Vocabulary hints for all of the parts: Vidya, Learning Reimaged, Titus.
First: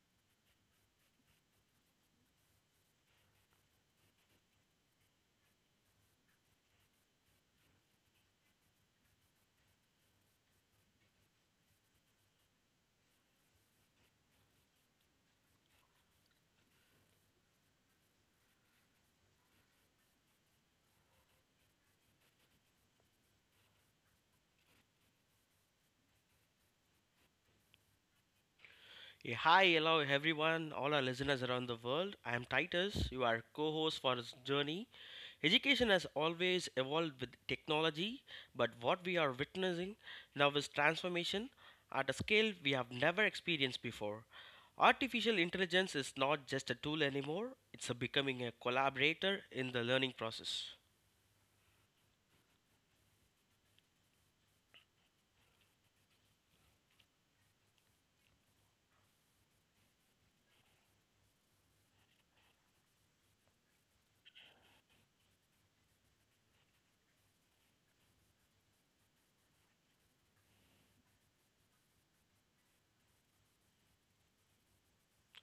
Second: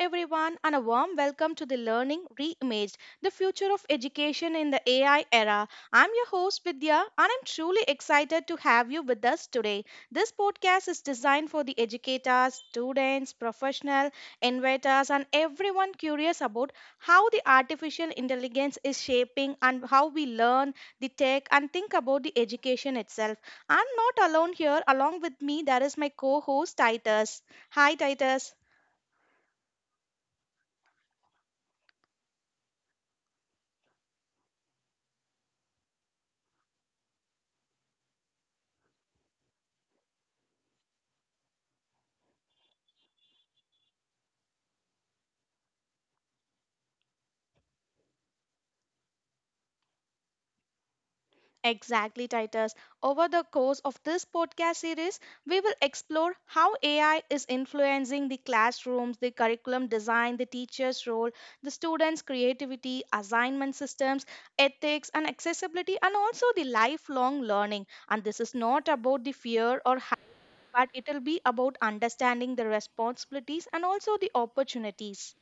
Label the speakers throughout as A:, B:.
A: everyone, and a warm welcome to the Learning Reimaged, the future of education in the AI era. I'm your host, Vidya, and I'm truly excited to have you with us today. This podcast is designed for the educators, students, professional, innovators, and everyone curious about how the artificial intelligence is shaping and how we learn, the tech, and think about the education itself. I'm not alone here. Along with me, there is my co host, Titus. Hi, Titus.
B: Yeah, hi, hello everyone, all our listeners around the world. I am Titus, you are co-host for this journey. Education has always evolved with technology, but what we are witnessing now is transformation at a scale we have never experienced before. Artificial intelligence is not just a tool anymore, it's a becoming a collaborator in the learning process.
A: Exactly, Titus. Over the course of this podcast series, we will explore how AI is influencing the classrooms, the curriculum design, the teacher's role, the students' creativity, assignment systems, ethics, and accessibility, and also the lifelong learning. And this is not about the fear or hype, but it'll be about understanding the responsibilities and also the opportunities.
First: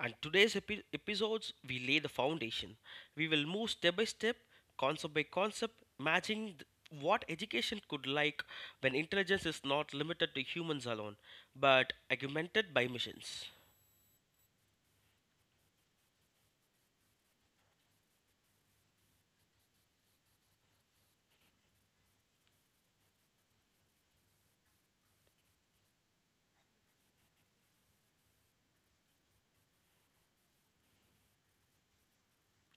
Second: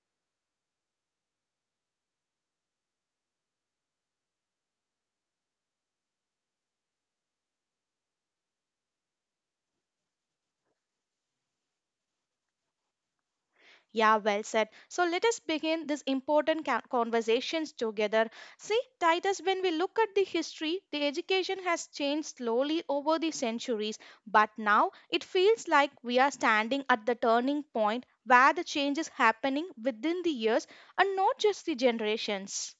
B: And today's episodes, we lay the foundation. We will move step by step, concept by concept, imagining what education could like when intelligence is not limited to humans alone, but augmented by machines.
A: Yeah, well said. So let us begin these important conversations together. See, Titus, when we look at the history, the education has changed slowly over the centuries, but now it feels like we are standing at the turning point where the change is happening within the years and not just the generations.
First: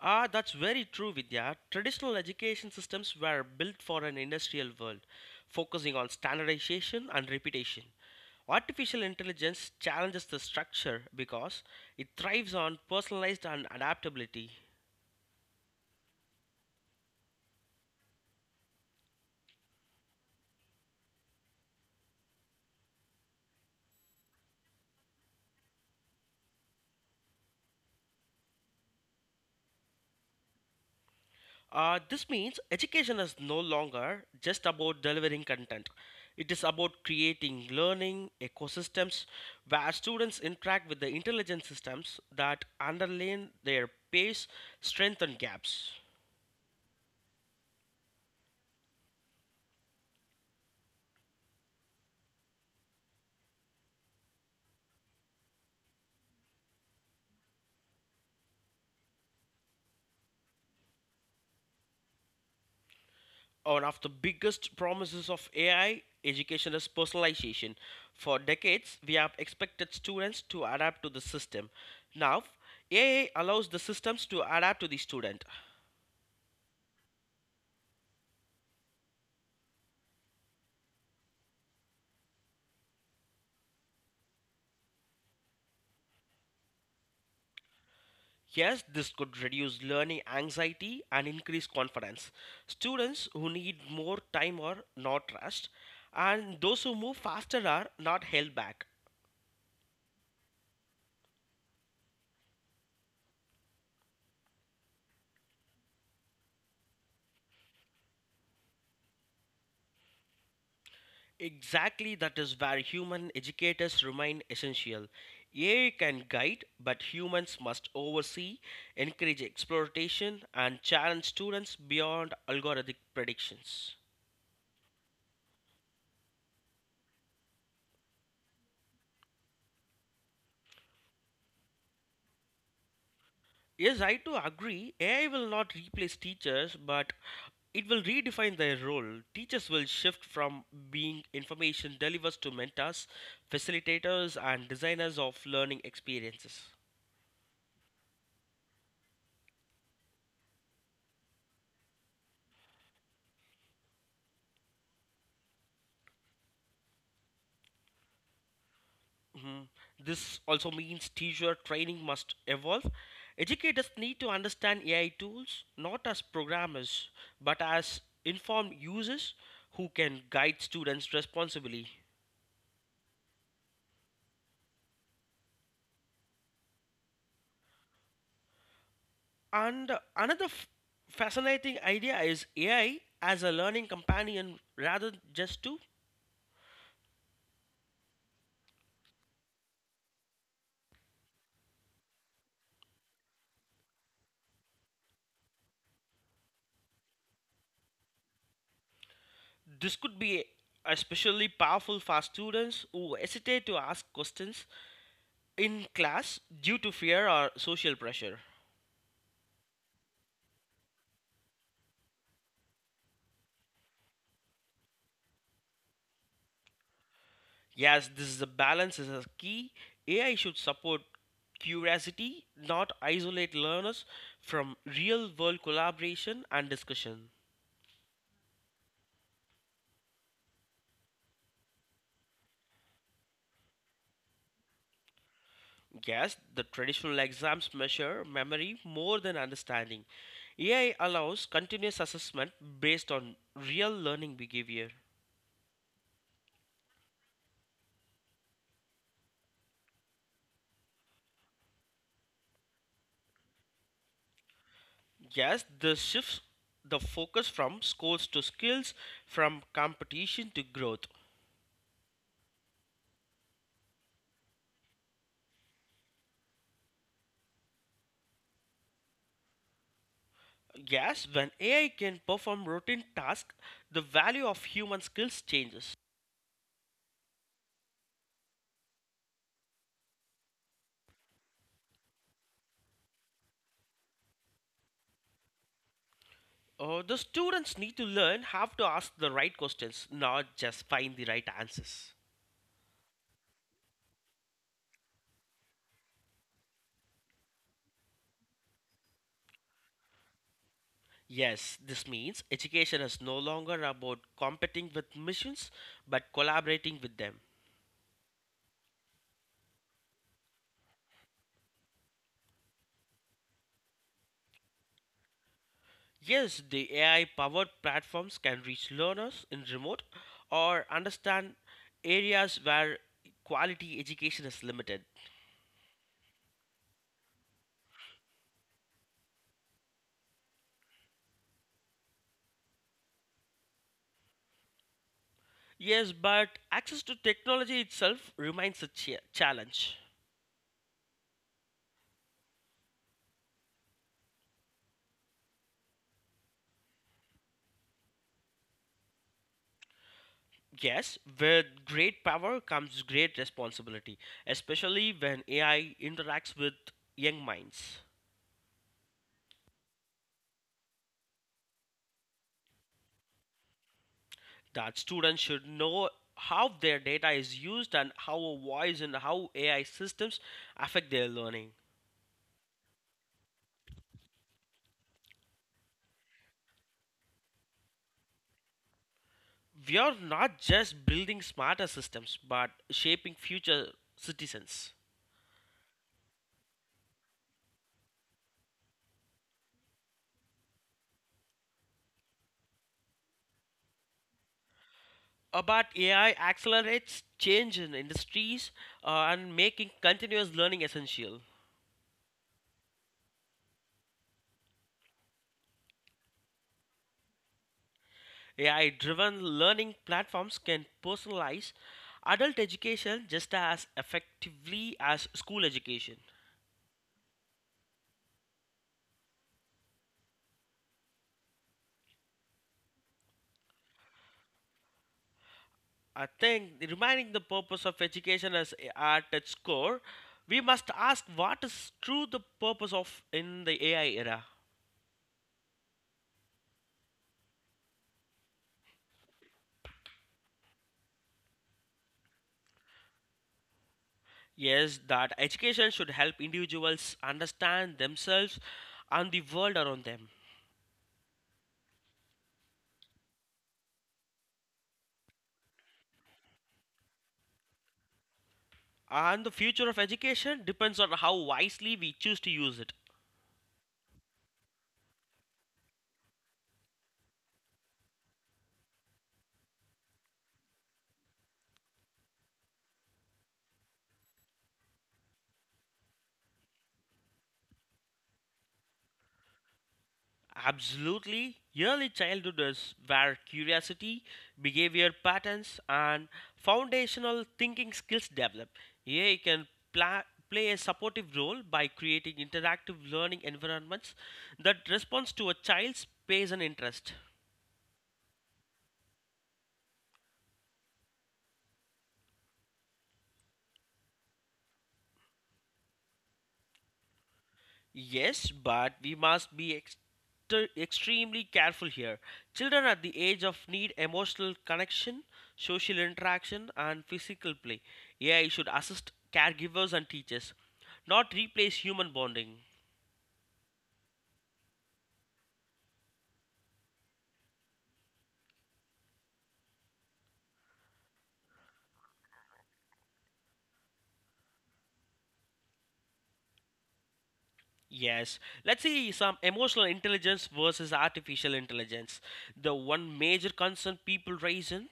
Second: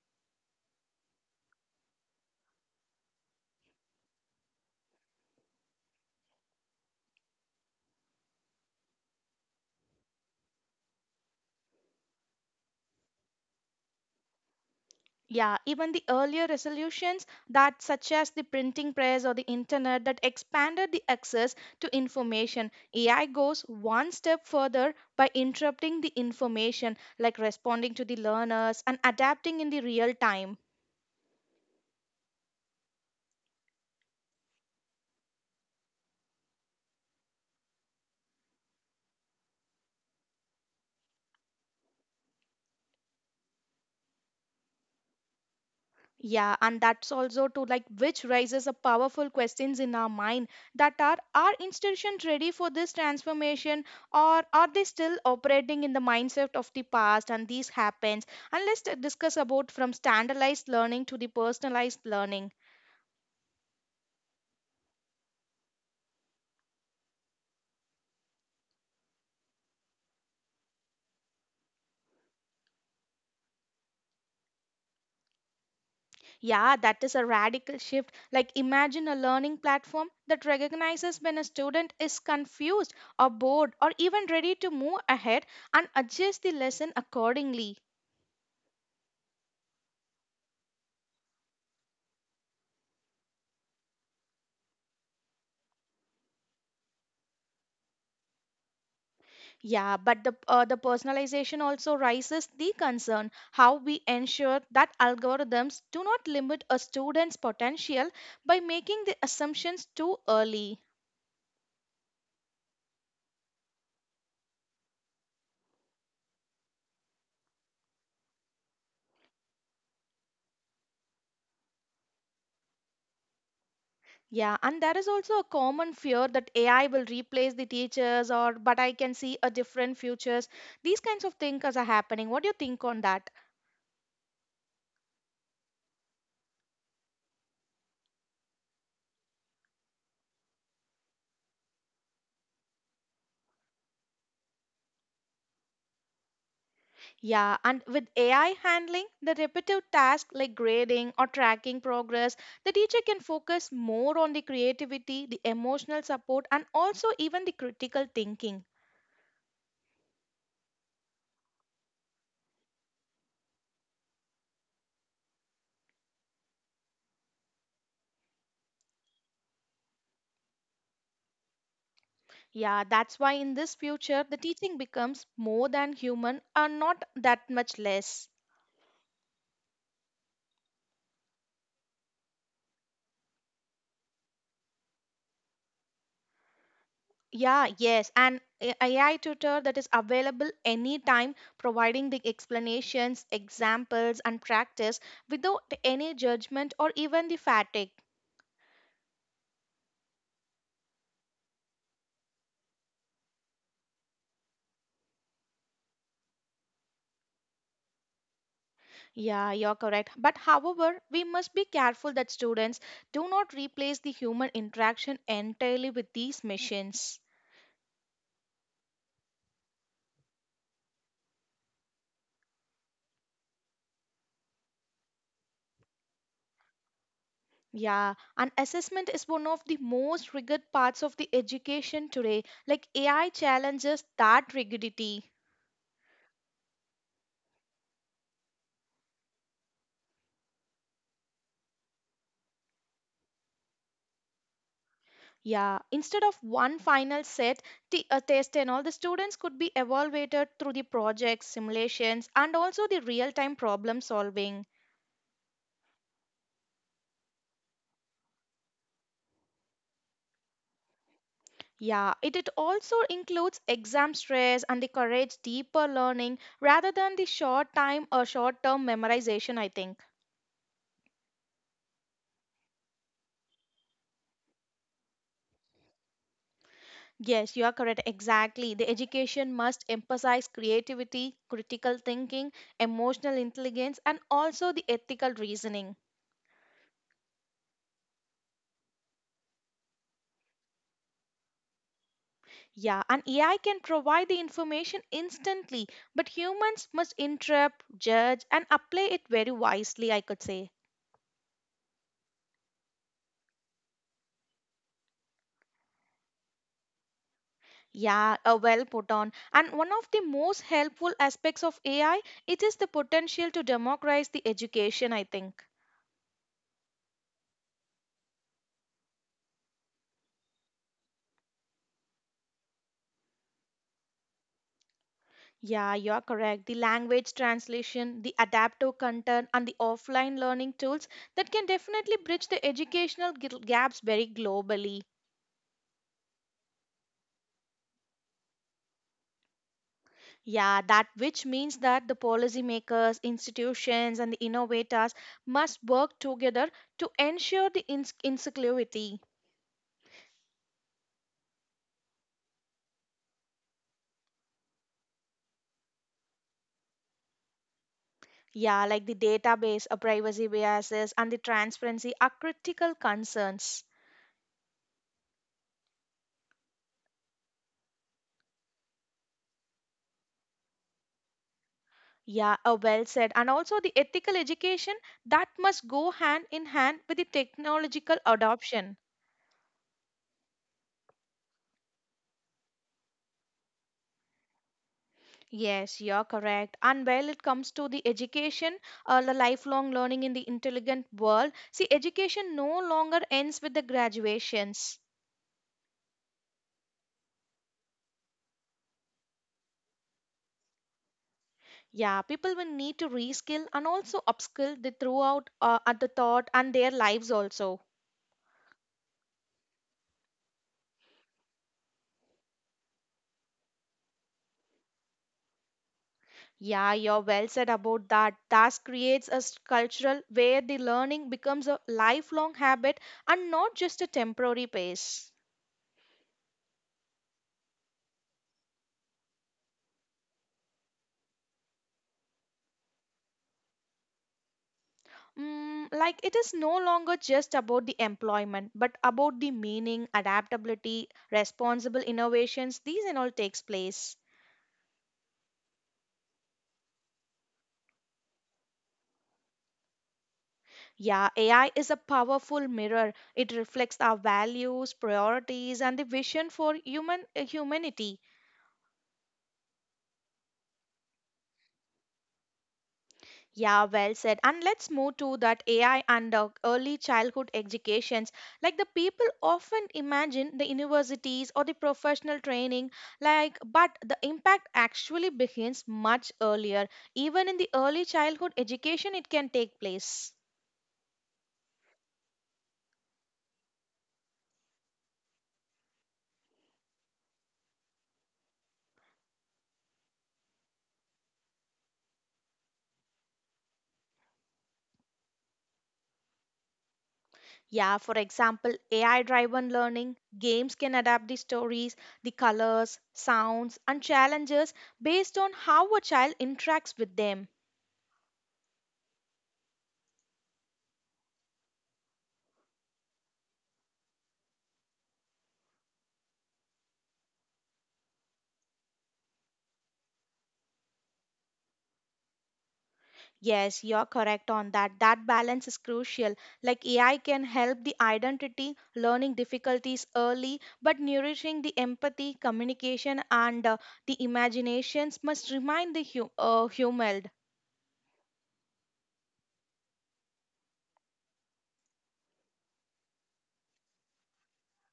B: That's very true, Vidya. Traditional education systems were built for an industrial world, focusing on standardization and repetition. Artificial intelligence challenges the structure because it thrives on personalized and adaptability.
A: Yeah, even the earlier resolutions that such as the printing press or the internet that expanded the access to information. AI goes one step further by interrupting the information like responding to the learners and adapting in the real time.
B: This means education is no longer just about delivering content. It is about creating learning ecosystems where students interact with the intelligent systems that underline their pace, strength, and gaps.
A: Yeah, and that's also to like which raises a powerful questions in our mind that are institutions ready for this transformation or are they still operating in the mindset of the past and this happens and let's discuss about from standardized learning to the personalized learning.
B: One of the biggest promises of AI education is personalization. For decades, we have expected students to adapt to the system. Now, AI allows the systems to adapt to the student.
A: Yeah, that is a radical shift. Like imagine a learning platform that recognizes when a student is confused or bored or even ready to move ahead and adjust the lesson accordingly.
B: Yes, this could reduce learning anxiety and increase confidence. Students who need more time are not rushed, and those who move faster are not held back.
A: Yeah, but the personalization also raises the concern how we ensure that algorithms do not limit a student's potential by making the assumptions too early.
B: Exactly, that is where human educators remain essential. AI can guide, but humans must oversee, encourage exploration, and challenge students beyond algorithmic predictions.
A: Yeah, and there is also a common fear that AI will replace the teachers or but I can see a different futures. These kinds of things are happening. What do you think on that?
B: Yes, I too agree. AI will not replace teachers, but it will redefine their role. Teachers will shift from being information delivers to mentors, facilitators, and designers of learning experiences.
A: Yeah, and with AI handling the repetitive tasks like grading or tracking progress, the teacher can focus more on the creativity, the emotional support, and also even the critical thinking.
B: Mhm. This also means teacher training must evolve. Educators need to understand AI tools not as programmers, but as informed users who can guide students responsibly.
A: Yeah, that's why in this future, the teaching becomes more than human and not that much less.
B: And another fascinating idea is AI as a learning companion rather just to.
A: Yeah, yes, and AI tutor that is available anytime, providing the explanations, examples, and practice without any judgment or even the fatigue.
B: This could be especially powerful for students who hesitate to ask questions in class due to fear or social pressure.
A: Yeah, you're correct. But however, we must be careful that students do not replace the human interaction entirely with these machines.
B: Yes, this is a balance is a key. AI should support curiosity, not isolate learners from real world collaboration and discussion.
A: Yeah, and assessment is one of the most rigid parts of the education today. Like AI challenges that rigidity.
B: Yes, the traditional exams measure memory more than understanding. AI allows continuous assessment based on real learning behavior.
A: Yeah, instead of one final set, a test and all, the students could be evaluated through the projects, simulations, and also the real time problem solving.
B: Yes, this shifts the focus from scores to skills, from competition to growth.
A: Yeah, it also includes exam stress and the courage deeper learning rather than the short time or short term memorization, I think.
B: Yes, when AI can perform routine tasks, the value of human skills changes.
A: Yes, you are correct. Exactly. The education must emphasize creativity, critical thinking, emotional intelligence, and also the ethical reasoning.
B: The students need to learn how to ask the right questions, not just find the right answers.
A: Yeah, and AI can provide the information instantly, but humans must interpret, judge, and apply it very wisely, I could say.
B: Yes, this means education is no longer about competing with missions but collaborating with them.
A: Yeah, well put on. And one of the most helpful aspects of AI, it is the potential to democratize the education, I think.
B: Yes, the AI powered platforms can reach learners in remote or understand areas where quality education is limited.
A: Yeah, you're correct. The language translation, the adaptive content, and the offline learning tools that can definitely bridge the educational gaps very globally.
B: Yes, but access to technology itself remains a challenge.
A: Yeah, that which means that the policymakers, institutions, and the innovators must work together to ensure the inclusivity.
B: Yes, with great power comes great responsibility, especially when AI interacts with young minds.
A: Yeah, like the database, privacy biases, and the transparency are critical concerns.
B: That students should know how their data is used and how a voice and how AI systems affect their learning.
A: Yeah, well said. And also the ethical education that must go hand in hand with the technological adoption.
B: We are not just building smarter systems, but shaping future citizens.
A: Yes, you're correct. And while it comes to the education, the lifelong learning in the intelligent world, see, education no longer ends with the graduations.
B: But AI accelerates change in industries and making continuous learning essential.
A: Yeah, people will need to reskill and also upskill the throughout at the thought and their lives also.
B: AI driven learning platforms can personalize adult education just as effectively as school education.
A: Yeah, you're well said about that. That creates a cultural where the learning becomes a lifelong habit and not just a temporary pace.
B: I think reminding the purpose of education at its core, we must ask what is true the purpose of in the AI era.
A: Mm, like it is no longer just about the employment, but about the meaning, adaptability, responsible innovations. These and all takes place.
B: Yes, that education should help individuals understand themselves and the world around them.
A: Yeah, AI is a powerful mirror. It reflects our values, priorities, and the vision for humanity.
B: And the future of education depends on how wisely we choose to use it.
A: Yeah, well said. And let's move to that AI and early childhood educations. Like the people often imagine the universities or the professional training, like, but the impact actually begins much earlier. Even in the early childhood education, it can take place.
B: Absolutely. Early childhood is where curiosity, behavior patterns, and foundational thinking skills develop. AI can pla- play a supportive role by creating interactive learning environments that responds to a child's pace and interest.
A: Yeah, for example, AI driven learning, games can adapt the stories, the colors, sounds, and challenges based on how a child interacts with them.
B: Yes, but we must be exter extremely careful here. Children at the age of need emotional connection, social interaction, and physical play. AI should assist caregivers and teachers, not replace human bonding.
A: Yes, you're correct on that. That balance is crucial. Like AI can help the identity, learning difficulties early, but nourishing the empathy, communication, and the imaginations must remind the human.
B: Yes, let's see some emotional intelligence versus artificial intelligence. The one major concern people raise in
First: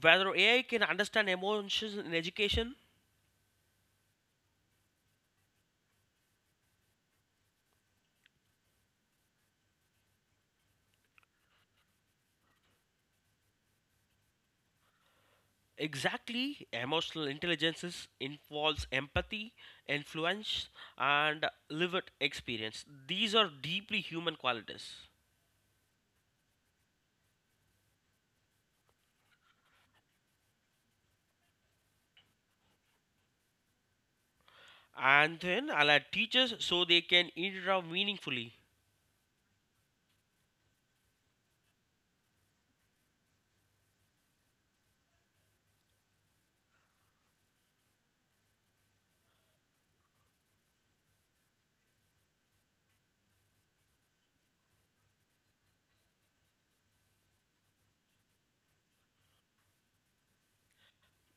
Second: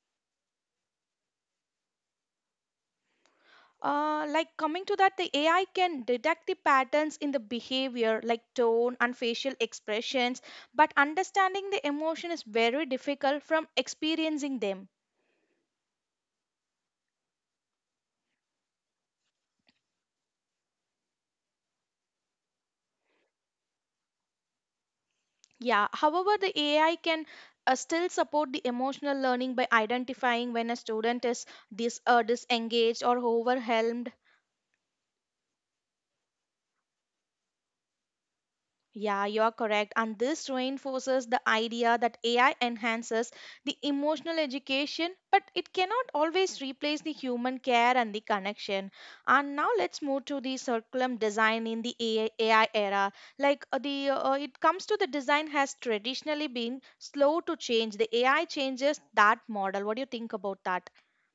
B: whether AI can understand emotions in education.
A: Like coming to that, the AI can detect the patterns in the behavior, like tone and facial expressions, but understanding the emotion is very difficult from experiencing them.
B: Exactly, emotional intelligence involves empathy, influence, and lived experience. These are deeply human qualities.
A: Yeah, however, the AI can still support the emotional learning by identifying when a student is disengaged or overwhelmed.
B: And then I'll add teachers so they can interact meaningfully.
A: Yeah, you're correct. And this reinforces the idea that AI enhances the emotional education, but it cannot always replace the human care and the connection. And now let's move to the curriculum design in the AI, era. Like the it comes to the design has traditionally been slow to change. The AI changes that model. What do you think about that?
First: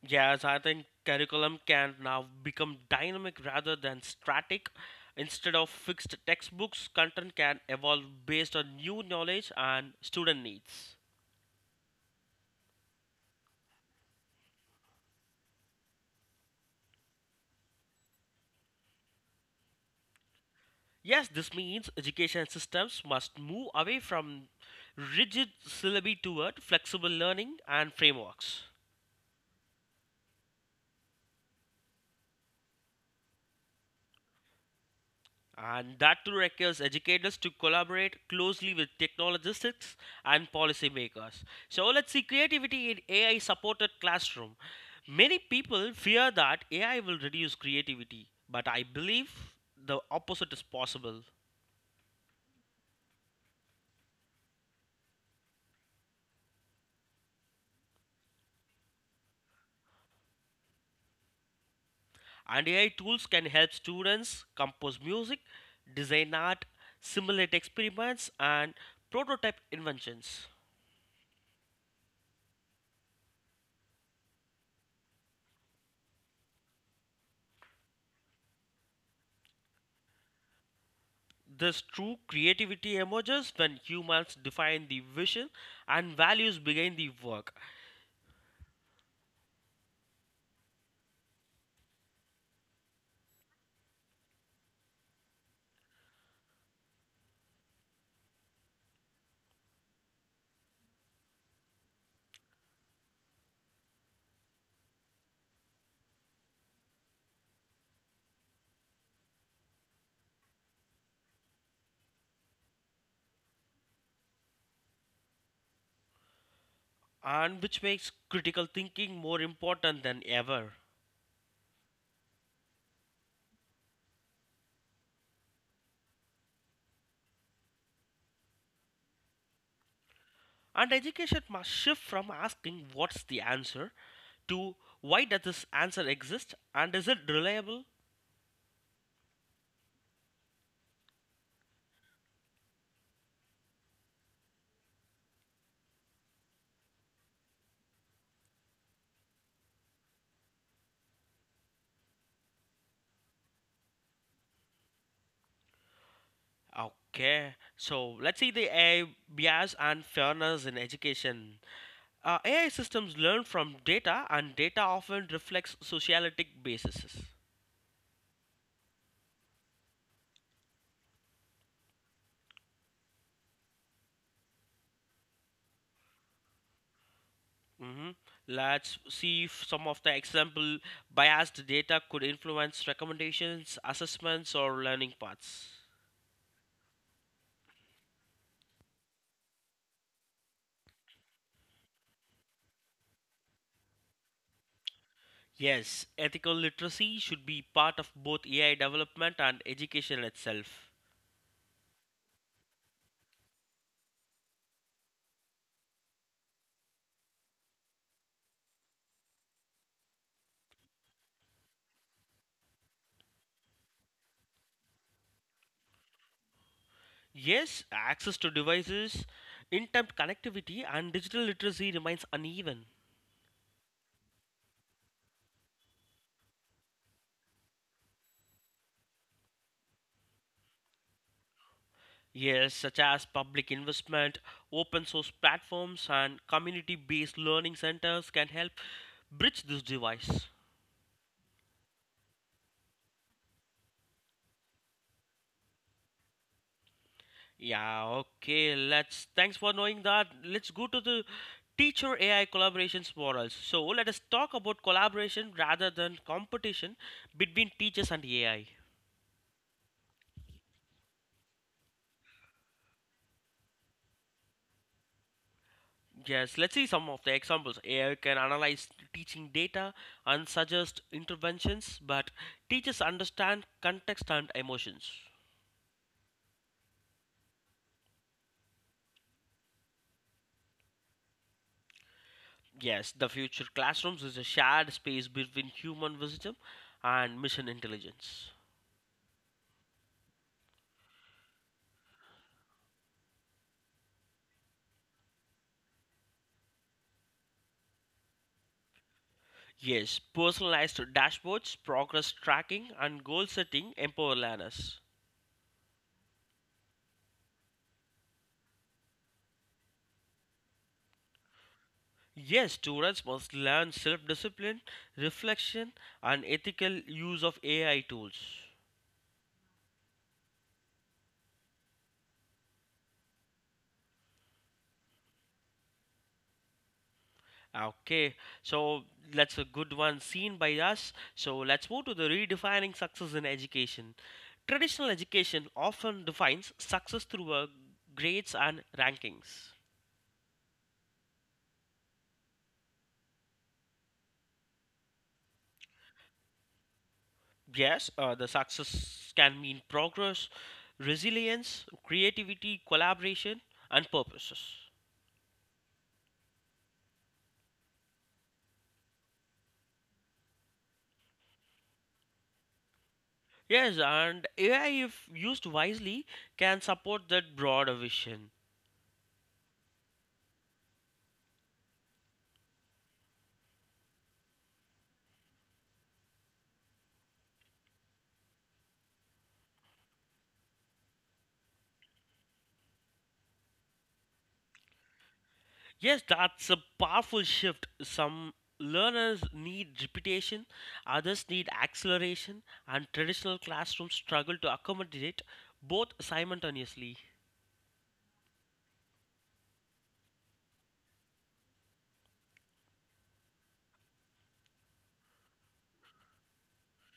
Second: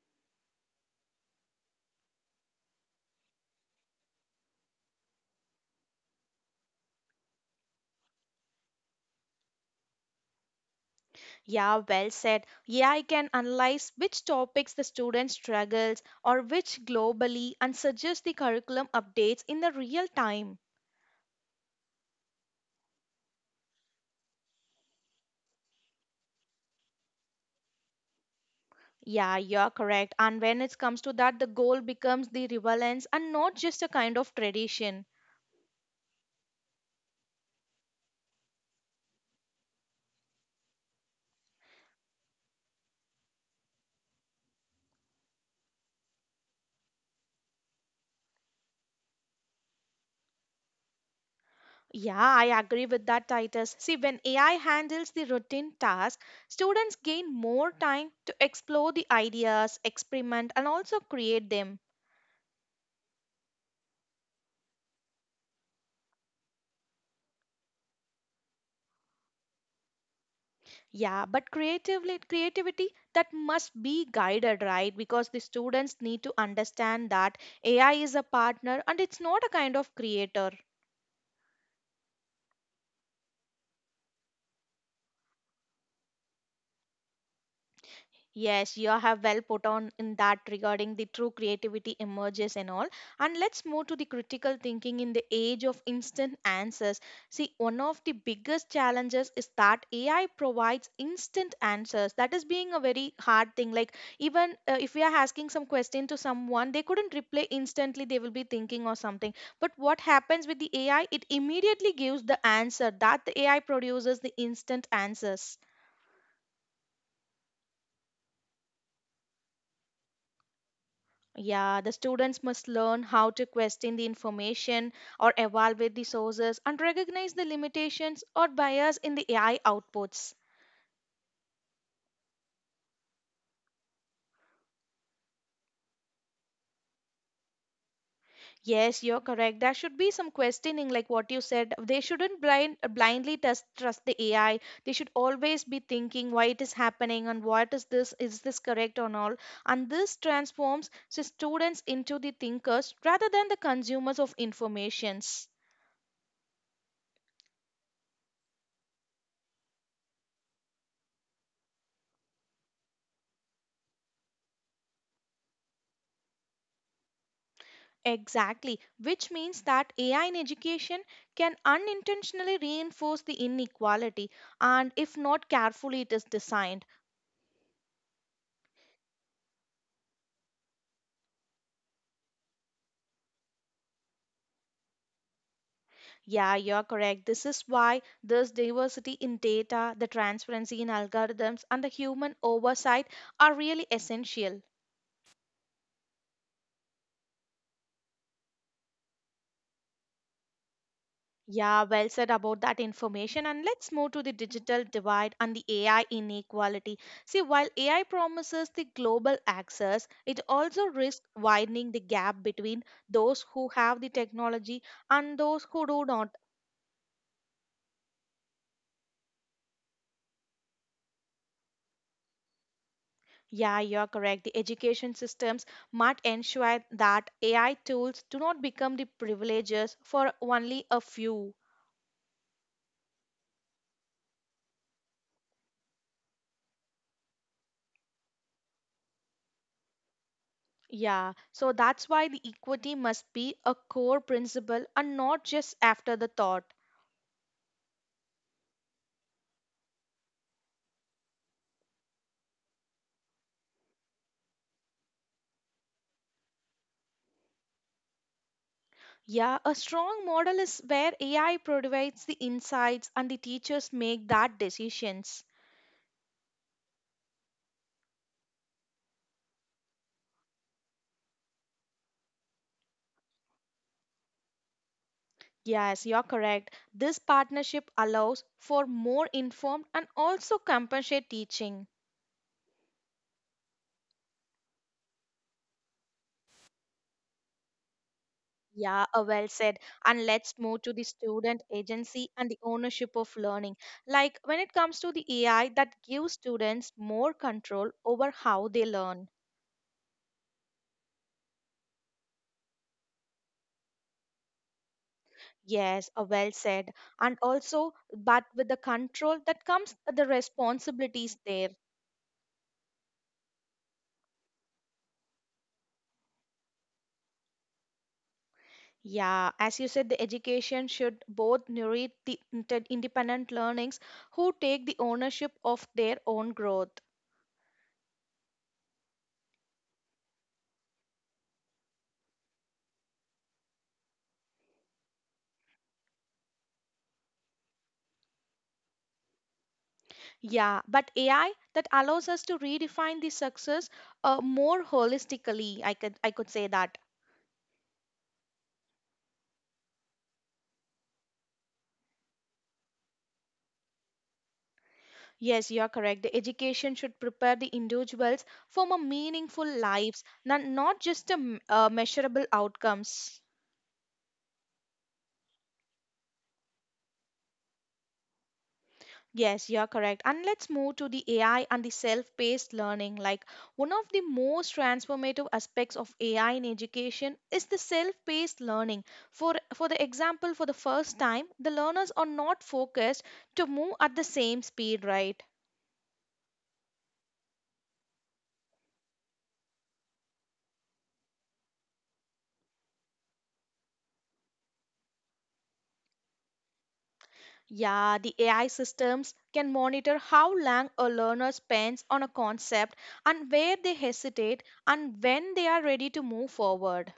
B: Yes, I think curriculum can now become dynamic rather than static. Instead of fixed textbooks, content can evolve based on new knowledge and student needs.
A: Yeah, well said. AI can analyze which topics the student struggles or which globally and suggest the curriculum updates in the real time.
B: Yes, this means education systems must move away from rigid syllabi toward flexible learning and frameworks.
A: Yeah, you're correct. And when it comes to that, the goal becomes the relevance and not just a kind of tradition.
B: And that too requires educators to collaborate closely with technologists and policymakers. So let's see creativity in AI supported classroom. Many people fear that AI will reduce creativity, but I believe the opposite is possible.
A: Yeah, I agree with that, Titus. See, when AI handles the routine task, students gain more time to explore the ideas, experiment, and also create them.
B: And AI tools can help students compose music, design art, simulate experiments, and prototype inventions.
A: Yeah, but creatively creativity that must be guided, right? Because the students need to understand that AI is a partner and it's not a kind of creator.
B: This true creativity emerges when humans define the vision and values behind the work,
A: Yes, you have well put on in that regarding the true creativity emerges and all. And let's move to the critical thinking in the age of instant answers. See, one of the biggest challenges is that AI provides instant answers. That is being a very hard thing. Like even if we are asking some question to someone, they couldn't reply instantly. They will be thinking or something. But what happens with the AI? It immediately gives the answer that the AI produces the instant answers.
B: and which makes critical thinking more important than ever.
A: Yeah, the students must learn how to question the information or evaluate the sources and recognize the limitations or bias in the AI outputs.
B: And education must shift from asking what's the answer to why does this answer exist and is it reliable.
A: Yes, you're correct. There should be some questioning, like what you said. They shouldn't blindly test, trust the AI. They should always be thinking why it is happening and what is this correct or not? And this transforms the students into the thinkers rather than the consumers of informations.
B: Okay, so let's see the AI bias and fairness in education. AI systems learn from data, and data often reflects socialistic bases.
A: Exactly, which means that AI in education can unintentionally reinforce the inequality, and if not carefully, it is designed.
B: Hmm. Let's see if some of the example biased data could influence recommendations, assessments, or learning paths.
A: Yeah, you're correct. This is why this diversity in data, the transparency in algorithms, and the human oversight are really essential.
B: Yes, ethical literacy should be part of both AI development and education itself.
A: Yeah, well said about that information. And let's move to the digital divide and the AI inequality. See, while AI promises the global access, it also risks widening the gap between those who have the technology and those who do not.
B: Yes, access to devices, in-depth connectivity, and digital literacy remains uneven.
A: Yeah, you're correct. The education systems must ensure that AI tools do not become the privileges for only a few.
B: Yes, such as public investment, open source platforms, and community based learning centers can help bridge this device.
A: Yeah, so that's why the equity must be a core principle and not just after the thought.
B: Yeah, okay, let's thanks for knowing that. Let's go to the teacher AI collaborations models. So, let us talk about collaboration rather than competition between teachers and AI.
A: Yeah, a strong model is where AI provides the insights and the teachers make that decisions.
B: Yes, let's see some of the examples. AI can analyze teaching data and suggest interventions, but teachers understand context and emotions.
A: Yes, you're correct. This partnership allows for more informed and also compassionate teaching.
B: Yes, the future classrooms is a shared space between human wisdom and mission intelligence.
A: Yeah, well said. And let's move to the student agency and the ownership of learning. Like when it comes to the AI, that gives students more control over how they learn.
B: Yes, personalized dashboards, progress tracking, and goal setting empower learners.
A: Yes, well said. And also, but with the control that comes the responsibilities there.
B: Yes, students must learn self discipline, reflection, and ethical use of AI tools.
A: Yeah, as you said, the education should both nourish the independent learnings who take the ownership of their own growth.
B: Okay, so that's a good one seen by us. So let's move to the redefining success in education. Traditional education often defines success through grades and rankings.
A: Yeah, but AI that allows us to redefine the success more holistically. I could say that.
B: Yes, the success can mean progress, resilience, creativity, collaboration, and purposes.
A: Yes, you are correct. The education should prepare the individuals for more meaningful lives, not just measurable outcomes.
B: Yes, and AI, if used wisely, can support that broader vision.
A: Yes, you're correct. And let's move to the AI and the self paced learning. One of the most transformative aspects of AI in education is the self paced learning. For the example, for the first time, the learners are not focused to move at the same speed, right?
B: Yes, that's a powerful shift. Some learners need repetition, others need acceleration, and traditional classrooms struggle to accommodate both simultaneously.
A: Yeah, the AI systems can monitor how long a learner spends on a concept and where they hesitate and when they are ready to move forward.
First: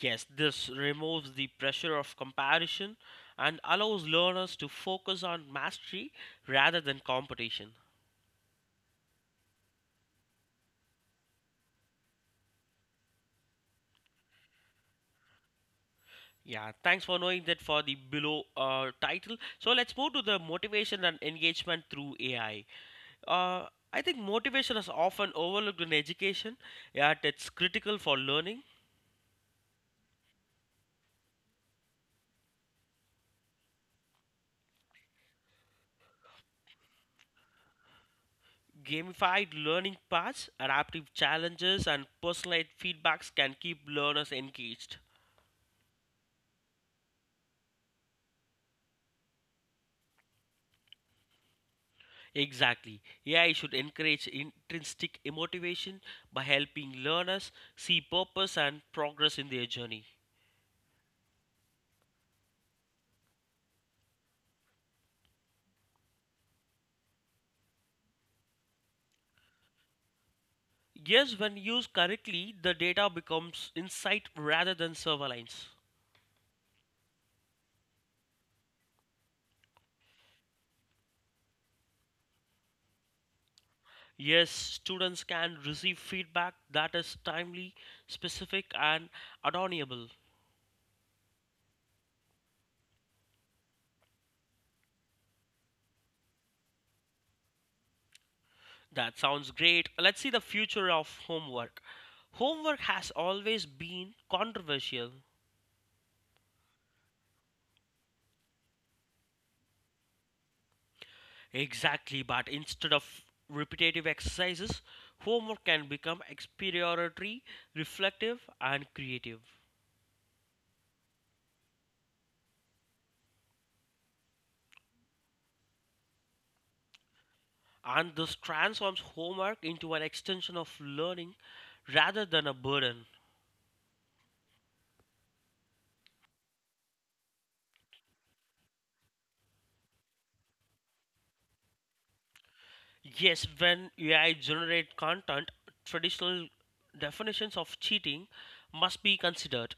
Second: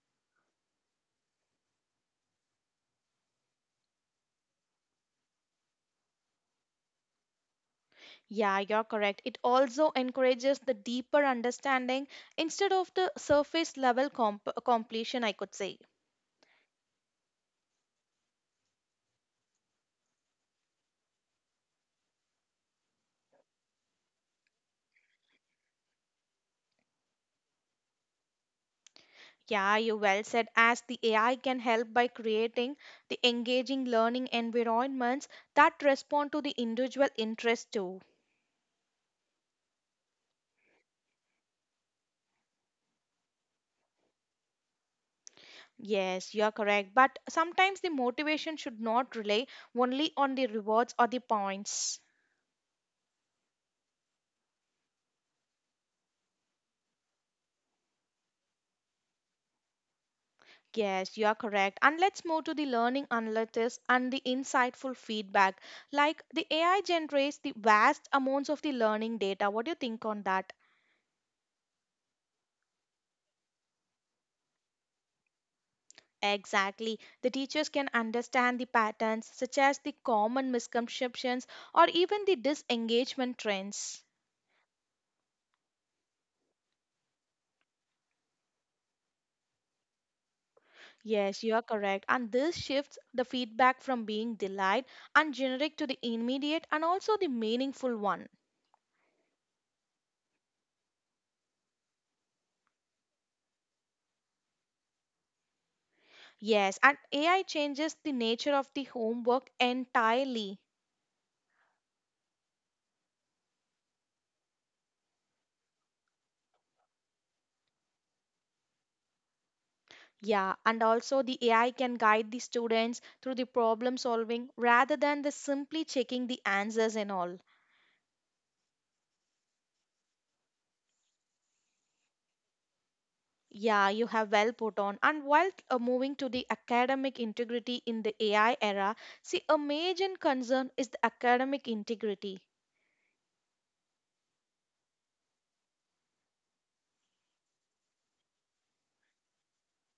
B: Yes, this removes the pressure of comparison and allows learners to focus on mastery rather than competition.
A: Yeah, you're correct. It also encourages the deeper understanding instead of the surface level completion, I could say.
B: Yeah, thanks for knowing that for the below title. So let's move to the motivation and engagement through AI. Uh, I think motivation is often overlooked in education, yet it's critical for learning.
A: Yeah, you well said. As the AI can help by creating the engaging learning environments that respond to the individual interest too.
B: Gamified learning paths, adaptive challenges, and personalized feedbacks can keep learners engaged.
A: Yes, you're correct. But sometimes the motivation should not rely only on the rewards or the points.
B: Exactly. AI should encourage intrinsic motivation by helping learners see purpose and progress in their journey.
A: Yes, you are correct. And let's move to the learning analytics and the insightful feedback. Like the AI generates the vast amounts of the learning data. What do you think on that?
B: Yes, when used correctly, the data becomes insight rather than surveillance.
A: Exactly. The teachers can understand the patterns, such as the common misconceptions or even the disengagement trends.
B: Yes, students can receive feedback that is timely, specific, and adornable.
A: Yes, you are correct. And this shifts the feedback from being delight and generic to the immediate and also the meaningful one.
B: That sounds great. Let's see the future of homework. Homework has always been controversial.
A: Yes, and AI changes the nature of the homework entirely.
B: Exactly, but instead of repetitive exercises, homework can become exploratory, reflective, and creative.
A: Yeah, and also the AI can guide the students through the problem solving rather than the simply checking the answers and all.
B: And this transforms homework into an extension of learning rather than a burden.
A: Yeah, you have well put on. And while moving to the academic integrity in the AI era, see, a major concern is the academic integrity.
B: Yes, when AI generate content, traditional definitions of cheating must be considered.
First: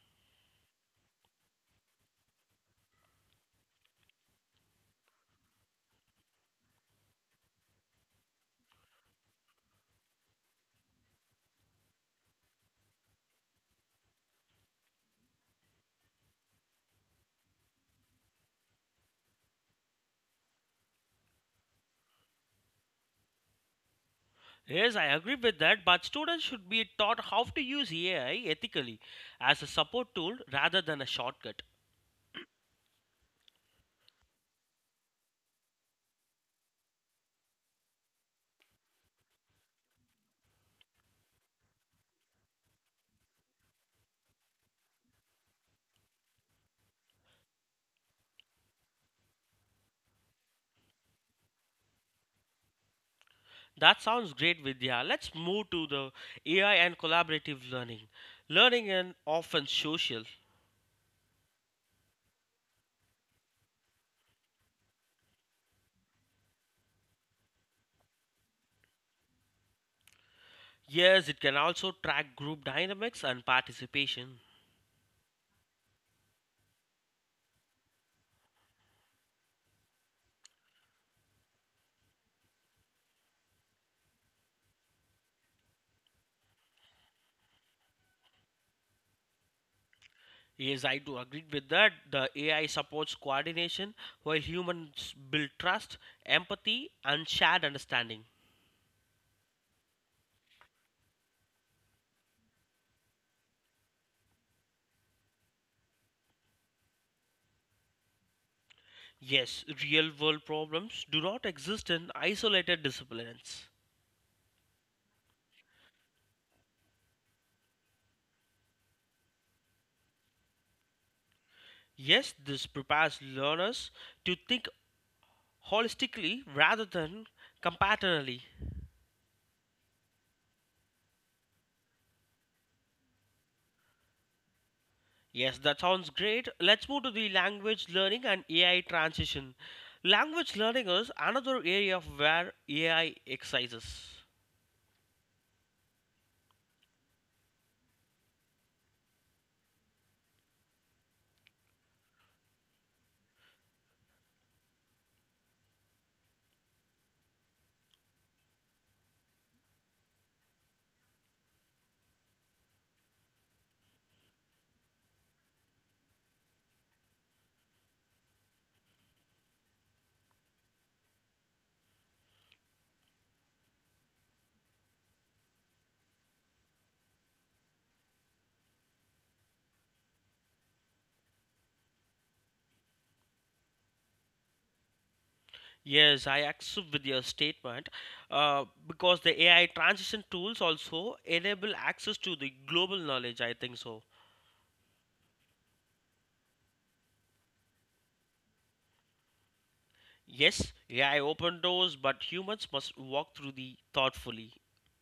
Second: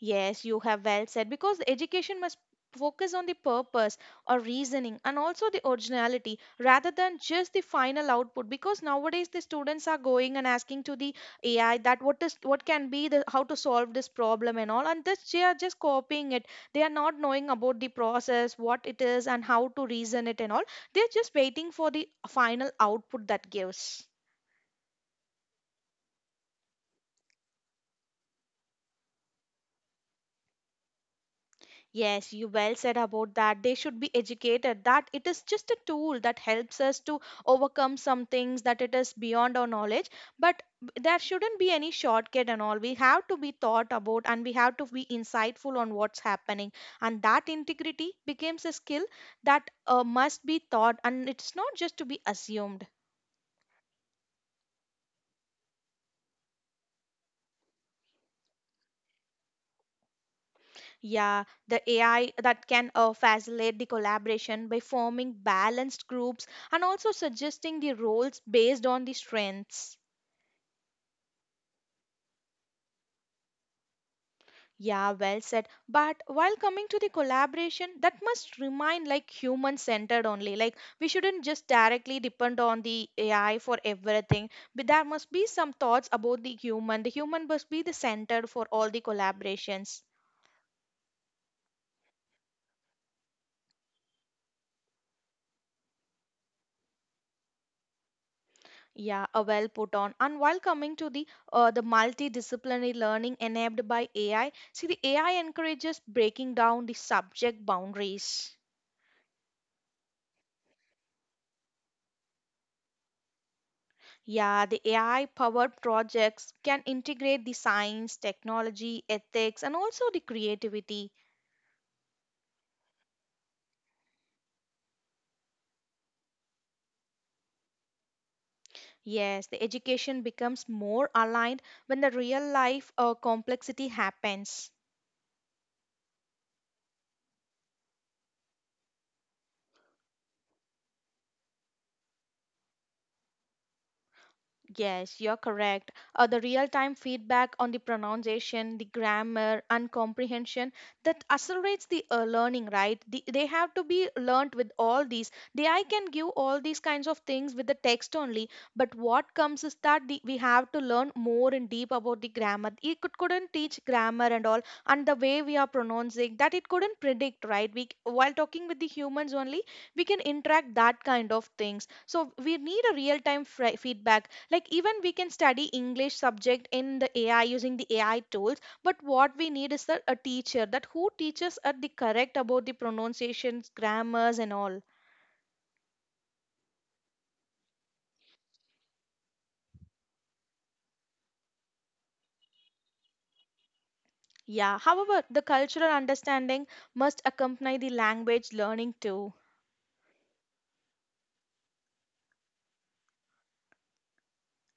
A: Yes, you have well said because the education must focus on the purpose or reasoning and also the originality rather than just the final output because nowadays the students are going and asking to the AI that what is what can be the how to solve this problem and all and this they are just copying it. They are not knowing about the process what it is and how to reason it and all. They are just waiting for the final output that gives.
B: Yes, I agree with that, but students should be taught how to use AI ethically as a support tool rather than a shortcut.
A: Yes, you well said about that. They should be educated that it is just a tool that helps us to overcome some things that it is beyond our knowledge, but there shouldn't be any shortcut and all. We have to be thought about and we have to be insightful on what's happening. And that integrity becomes a skill that must be taught and it's not just to be assumed.
B: That sounds great, Vidya. Let's move to the AI and collaborative learning. Learning and often social.
A: Yeah, the AI that can facilitate the collaboration by forming balanced groups and also suggesting the roles based on the strengths.
B: Yes, it can also track group dynamics and participation.
A: Yeah, well said. But while coming to the collaboration, that must remain like human centered only. Like we shouldn't just directly depend on the AI for everything. But there must be some thoughts about the human. The human must be the center for all the collaborations.
B: Yes, I do agree with that. The AI supports coordination while humans build trust, empathy, and shared understanding.
A: Yeah, a well put on. And while coming to the multidisciplinary learning enabled by AI, see the AI encourages breaking down the subject boundaries.
B: Yes, real world problems do not exist in isolated disciplines.
A: Yeah, the AI powered projects can integrate the science, technology, ethics, and also the creativity.
B: Yes, this prepares learners to think holistically rather than comparatively.
A: Yes, the education becomes more aligned when the real life complexity happens.
B: Yes, that sounds great. Let's move to the language learning and AI transition. Language learning is another area of where AI excises.
A: Yes, you're correct. The real time feedback on the pronunciation, the grammar, and comprehension that accelerates the learning, right? They have to be learnt with all these. The I can give all these kinds of things with the text only, but what comes is that we have to learn more in deep about the grammar. It couldn't teach grammar and all, and the way we are pronouncing that it couldn't predict, right? We while talking with the humans only, we can interact that kind of things. So we need a real time feedback, like even we can study English subject in the AI using the AI tools, but what we need is a teacher that who teaches at the correct about the pronunciations grammars and all.
B: Yes, I accept with your statement because the AI transition tools also enable access to the global knowledge. I think so.
A: Yeah, however the cultural understanding must accompany the language learning too.
B: Yes, AI open doors, but humans must walk through the thoughtfully.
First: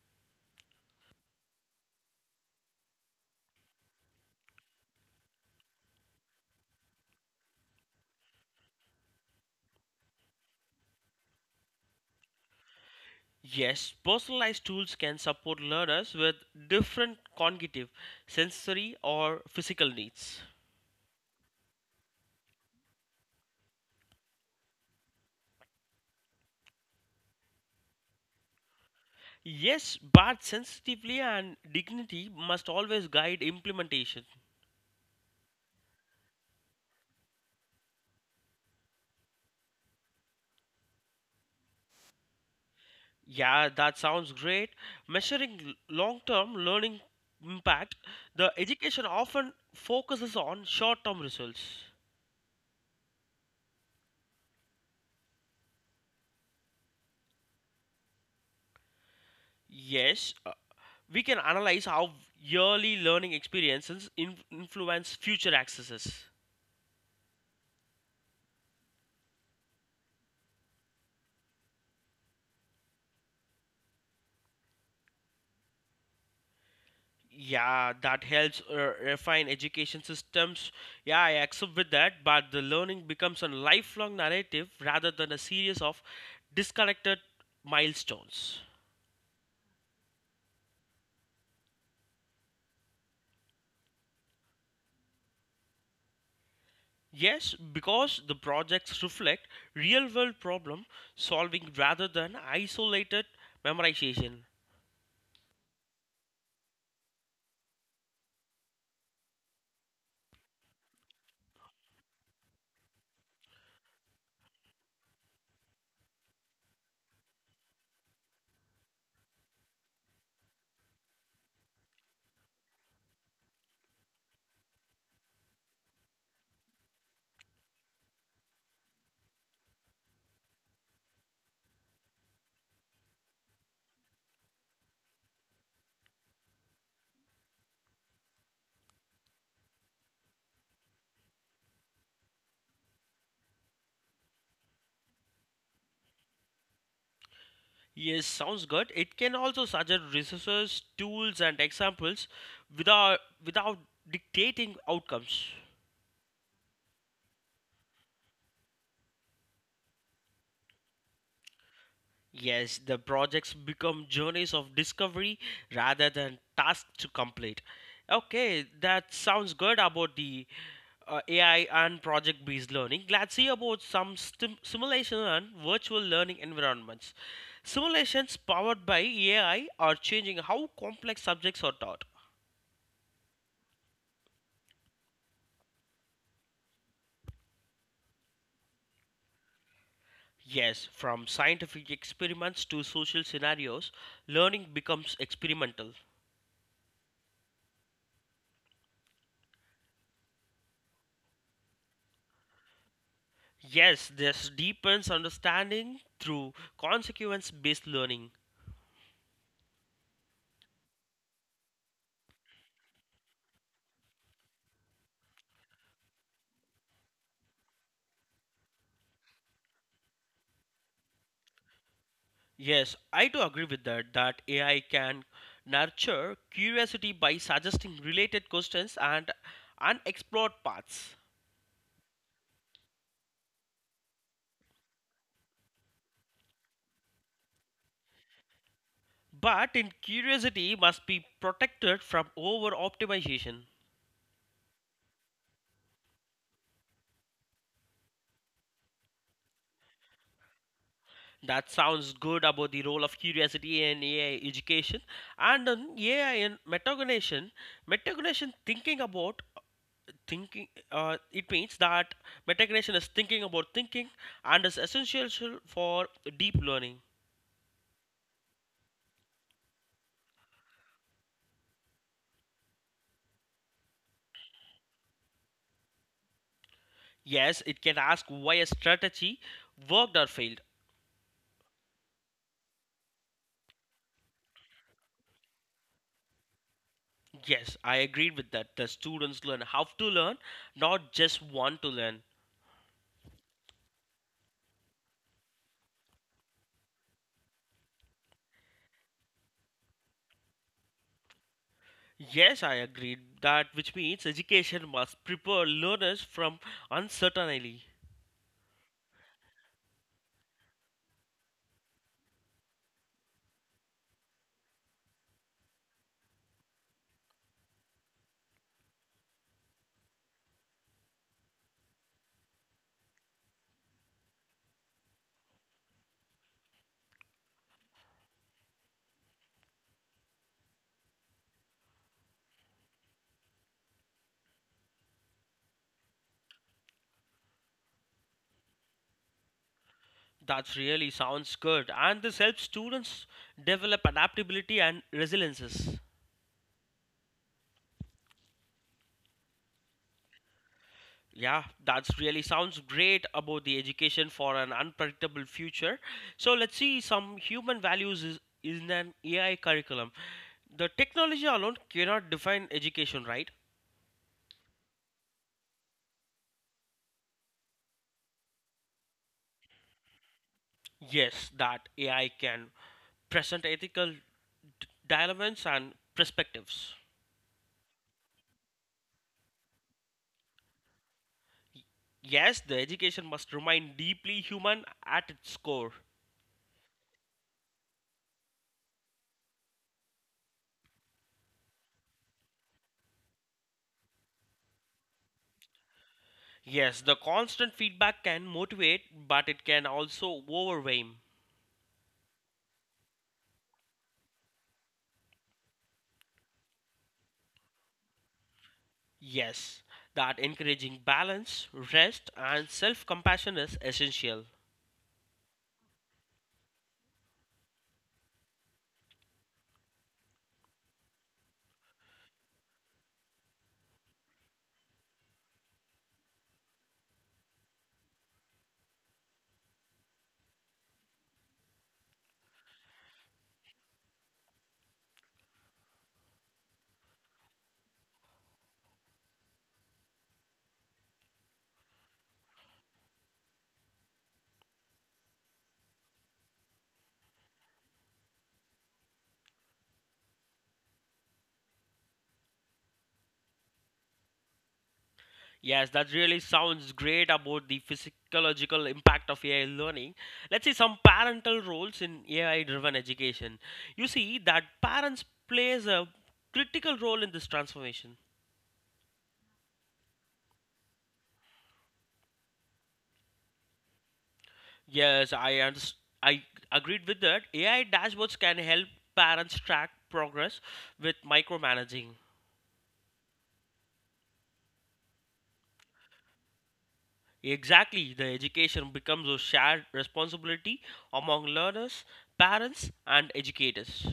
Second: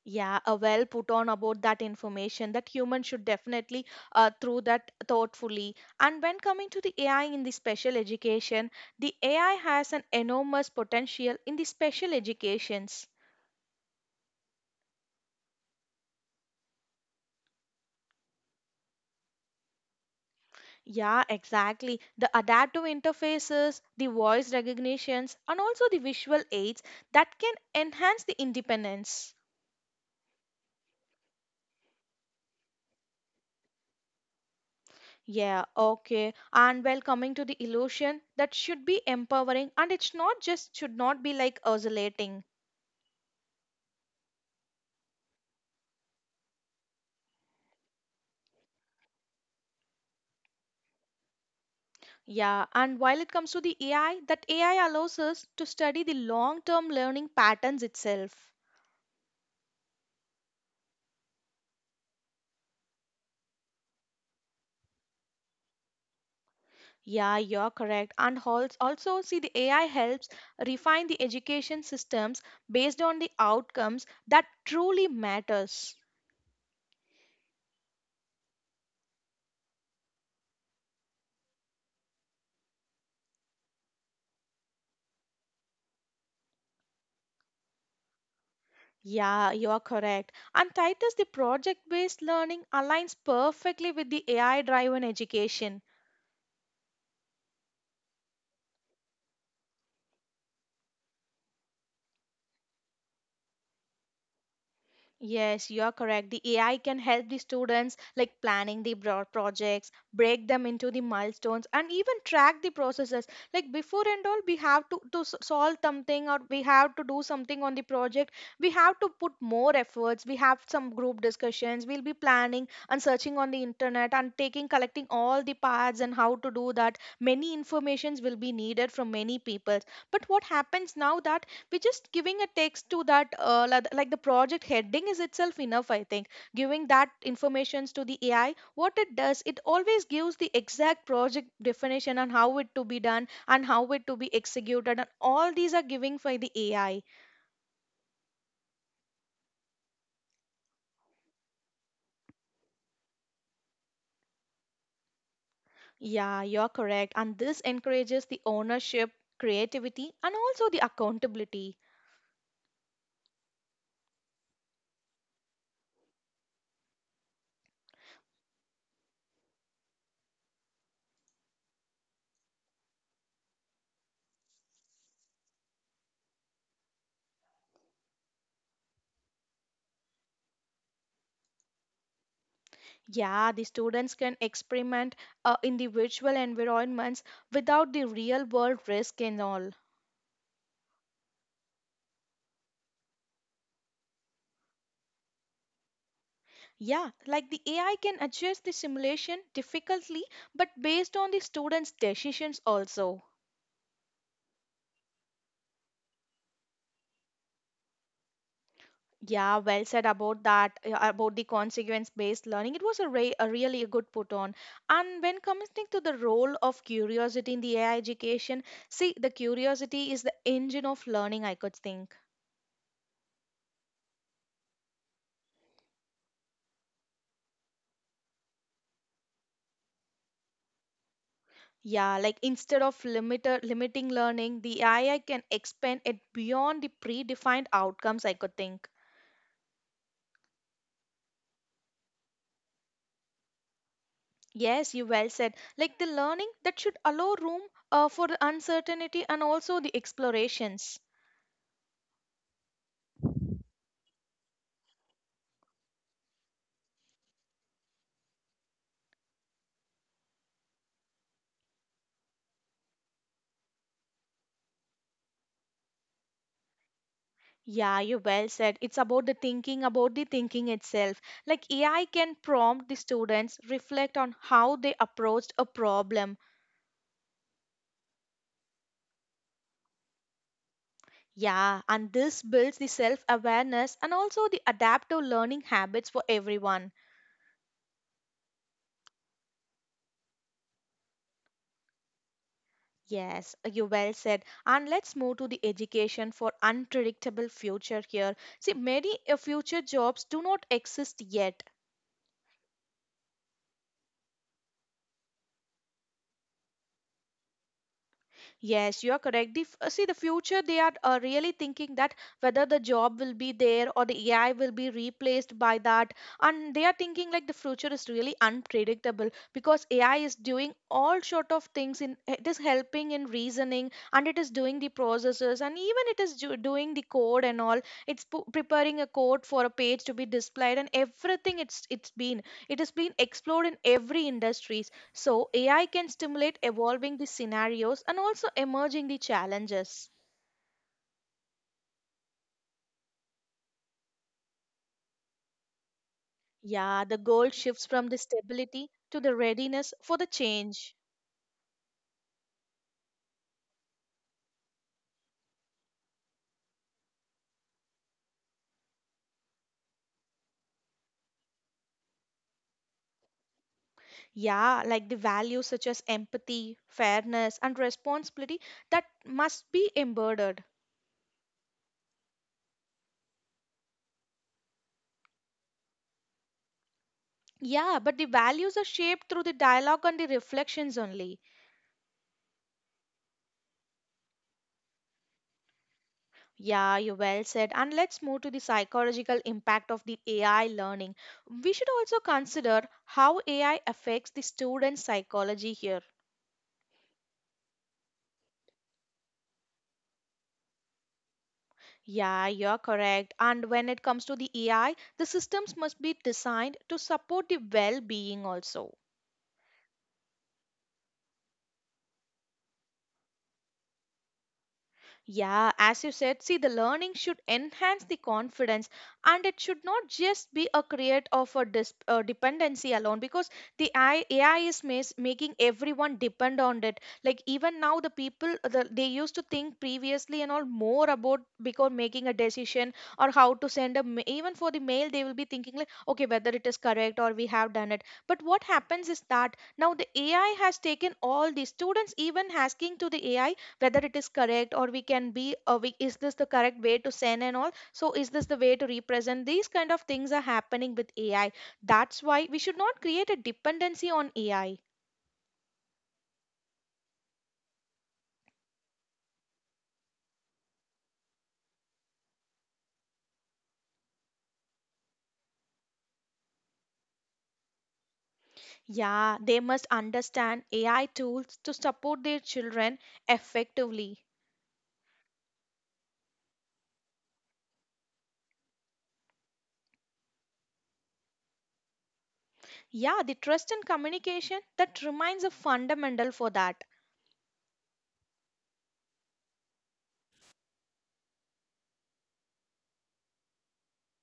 A: Yeah, a well put on about that information that human should definitely through that thoughtfully. And when coming to the AI in the special education, the AI has an enormous potential in the special educations.
B: Yes, personalized tools can support learners with different cognitive, sensory, or physical needs.
A: Yeah, exactly. The adaptive interfaces, the voice recognitions, and also the visual aids that can enhance the independence.
B: Yes, but sensitively and dignity must always guide implementation.
A: Yeah, okay. And well, coming to the illusion, that should be empowering and it's not just should not be like oscillating.
B: Yeah, that sounds great. Measuring long term learning impact, the education often focuses on short term results.
A: Yeah, and while it comes to the AI, that AI allows us to study the long term learning patterns itself.
B: Yes, we can analyze how yearly learning experiences influence future accesses.
A: Yeah, you're correct. And also, see, the AI helps refine the education systems based on the outcomes that truly matters.
B: Yeah, that helps refine education systems. Yeah, I accept with that, but the learning becomes a lifelong narrative rather than a series of disconnected milestones.
A: Yeah, you are correct. And Titus, the project-based learning aligns perfectly with the AI-driven education.
B: Yes, because the projects reflect real world problem solving rather than isolated memorization.
A: Yes, you are correct. The AI can help the students like planning the broad projects, break them into the milestones, and even track the processes. Like before and all, we have to, solve something or we have to do something on the project. We have to put more efforts. We have some group discussions. We'll be planning and searching on the internet and taking, collecting all the paths and how to do that. Many informations will be needed from many people. But what happens now that we are just giving a text to that like the project heading is itself enough, I think, giving that informations to the AI. What it does, it always gives the exact project definition and how it to be done and how it to be executed and all these are giving by the AI.
B: Yes, sounds good. It can also suggest resources, tools, and examples without dictating outcomes.
A: Yeah, you're correct and this encourages the ownership, creativity and also the accountability.
B: Yes, the projects become journeys of discovery rather than tasks to complete. Okay, that sounds good about the AI and project based learning. Let's see about some simulation and virtual learning environments. Simulations powered by AI are changing how complex subjects are taught.
A: Yeah, the students can experiment in the virtual environments without the real world risk and all.
B: Yes, from scientific experiments to social scenarios, learning becomes experimental.
A: Yeah, like the AI can adjust the simulation difficultly, but based on the students' decisions also.
B: Yes, this deepens understanding through consequence based learning.
A: Yeah, well said about that, about the consequence based learning. It was a really a good put on. And when coming to the role of curiosity in the AI education, see, the curiosity is the engine of learning, I could think.
B: Yes, I do agree with that, that AI can nurture curiosity by suggesting related questions and unexplored paths.
A: Yeah, like instead of limiting learning, the AI can expand it beyond the predefined outcomes, I could think.
B: But in curiosity must be protected from over optimization.
A: Yes, you well said. Like the learning that should allow room for the uncertainty and also the explorations.
B: That sounds good about the role of curiosity in AI education and on AI in metacognition. Metacognition thinking about thinking it means that metacognition is thinking about thinking and is essential for deep learning.
A: Yeah, you well said. It's about the thinking itself. Like AI can prompt the students reflect on how they approached a problem.
B: Yes, it can ask why a strategy worked or failed.
A: Yeah, and this builds the self awareness and also the adaptive learning habits for everyone.
B: Yes, I agreed with that, the students learn how to learn, not just want to learn.
A: Yes, you well said. And let's move to the education for unpredictable future here. See, many future jobs do not exist yet.
B: Yes, I agreed that, which means education must prepare learners from uncertainty.
A: Yes, you are correct. See, the future, they are really thinking that whether the job will be there or the AI will be replaced by that. And they are thinking like the future is really unpredictable because AI is doing all sort of things. In it is helping in reasoning and it is doing the processes and even it is doing the code and all. It's preparing a code for a page to be displayed and everything it's been. It has been explored in every industry. So, AI can stimulate evolving the scenarios and also emerging the challenges.
B: That really sounds good, and this helps students develop adaptability and resiliences.
A: Yeah, the goal shifts from the stability to the readiness for the change.
B: Yeah, that's really sounds great about the education for an unpredictable future. So let's see some human values is in an AI curriculum. The technology alone cannot define education, right?
A: Yeah, like the values such as empathy, fairness, and responsibility that must be embodied.
B: Yes, that AI can present ethical dilemmas and perspectives.
A: Yeah, but the values are shaped through the dialogue and the reflections only.
B: Y- Yes, the education must remain deeply human at its core.
A: Yeah, you well said. And let's move to the psychological impact of the AI learning. We should also consider how AI affects the student psychology here.
B: Yes, the constant feedback can motivate, but it can also overwhelm.
A: Yeah, you're correct. And when it comes to the AI, the systems must be designed to support the well being also.
B: Yes, that encouraging balance, rest, and self compassion is essential.
A: Yeah, as you said, see, the learning should enhance the confidence and it should not just be a create of a dependency alone because the AI is making everyone depend on it. Like even now, the people, they used to think previously and all more about because making a decision or how to send even for the mail, they will be thinking like, okay, whether it is correct or we have done it. But what happens is that now the AI has taken all the students even asking to the AI whether it is correct or we can be we, is this the correct way to send and all? So is this the way to represent? These kind of things are happening with ai. That's why we should not create a dependency on ai.
B: Yes, that really sounds great about the physiological impact of AI learning. Let's see some parental roles in AI driven education. You see that parents plays a critical role in this transformation.
A: Yeah, they must understand ai tools to support their children effectively.
B: Yes, I agreed with that. AI dashboards can help parents track progress with micromanaging.
A: Yeah, the trust and communication that remains a fundamental for that.
B: Exactly, the education becomes a shared responsibility among learners, parents, and educators.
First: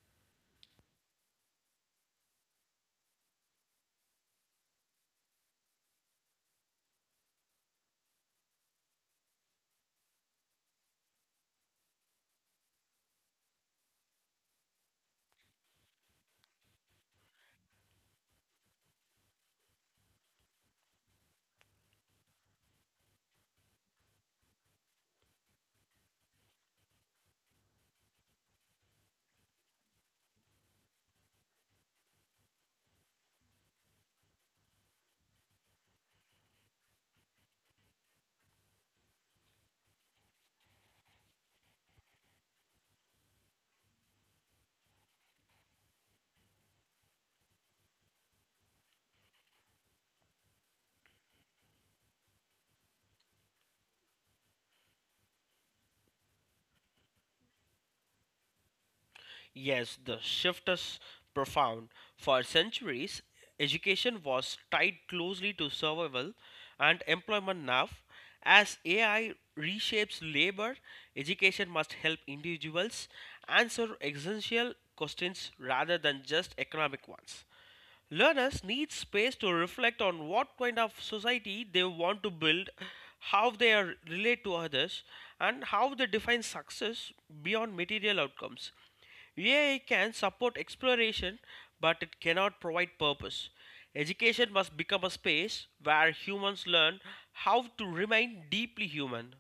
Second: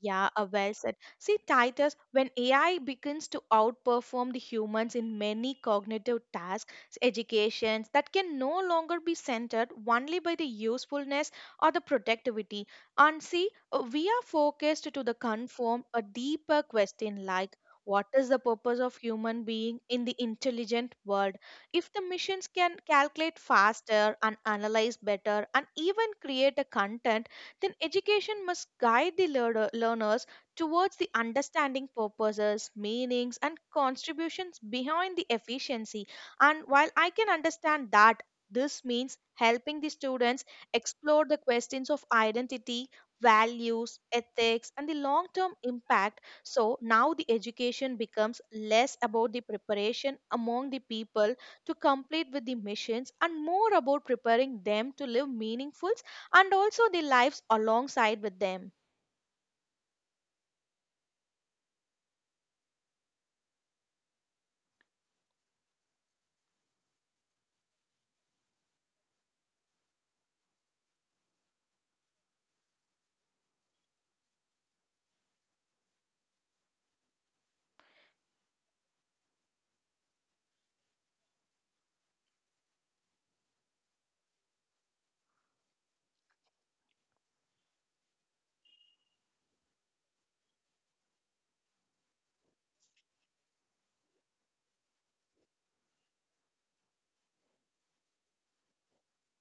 A: Yeah, well said. See, Titus, when AI begins to outperform the humans in many cognitive tasks, educations that can no longer be centered only by the usefulness or the productivity. And see, we are focused to the conform a deeper question like, what is the purpose of human being in the intelligent world? If the machines can calculate faster and analyze better and even create a content, then education must guide the learners towards the understanding purposes, meanings, and contributions behind the efficiency. And while I can understand that, this means helping the students explore the questions of identity, values, ethics, and the long term impact. So now the education becomes less about the preparation among the people to complete with the missions and more about preparing them to live meaningful and also the lives alongside with them.
B: Yes, the shift is profound. For centuries, education was tied closely to survival and employment now. As AI reshapes labor, education must help individuals answer existential questions rather than just economic ones. Learners need space to reflect on what kind of society they want to build, how they are, relate to others, and how they define success beyond material outcomes. VIA can support exploration, but it cannot provide purpose. Education must become a space where humans learn how to remain deeply human.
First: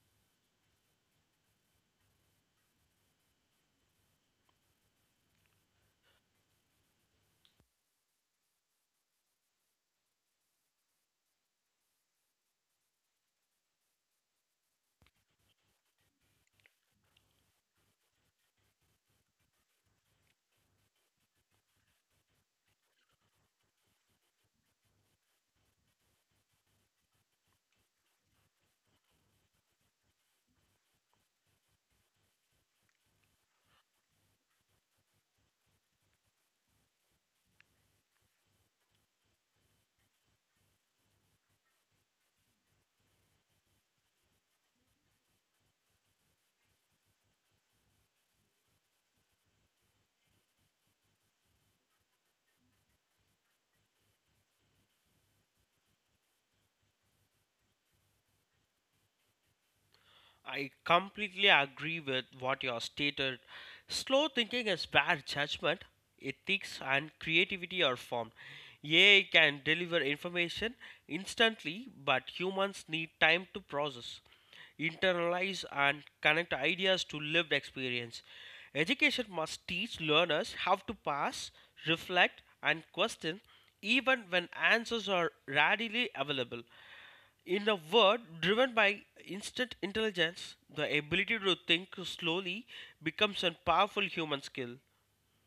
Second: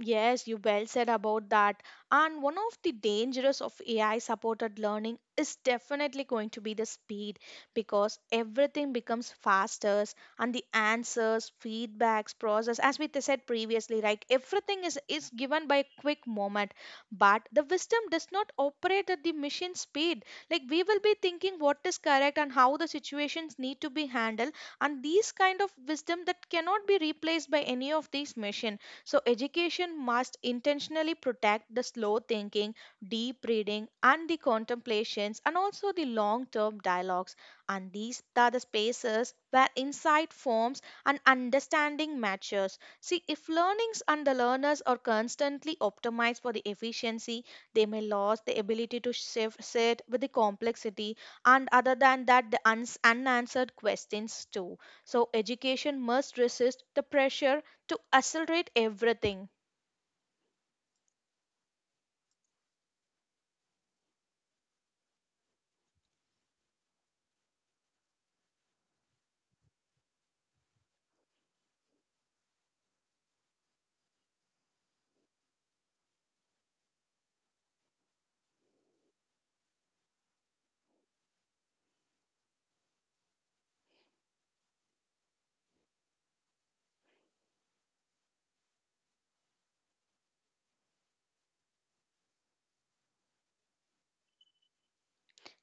A: Yes, you well said about that. And one of the dangers of AI supported learning is definitely going to be the speed because everything becomes faster and the answers, feedbacks, process, as we said previously, like everything is given by a quick moment. But the wisdom does not operate at the machine speed. Like we will be thinking what is correct and how the situations need to be handled. And these kind of wisdom that cannot be replaced by any of these machine. So, education must intentionally protect the slow thinking, deep reading, and the contemplations, and also the long term dialogues. And these are the spaces where insight forms and understanding matures. See, if learnings and the learners are constantly optimized for the efficiency, they may lose the ability to sit with the complexity, and other than that, the unanswered questions too. So, education must resist the pressure to accelerate everything.
B: I completely agree with what you have stated. Slow thinking is where judgment, ethics, and creativity are formed. AI can deliver information instantly, but humans need time to process, internalize, and connect ideas to lived experience. Education must teach learners how to pass, reflect, and question even when answers are readily available. In a world driven by instant intelligence, the ability to think slowly becomes a powerful human skill.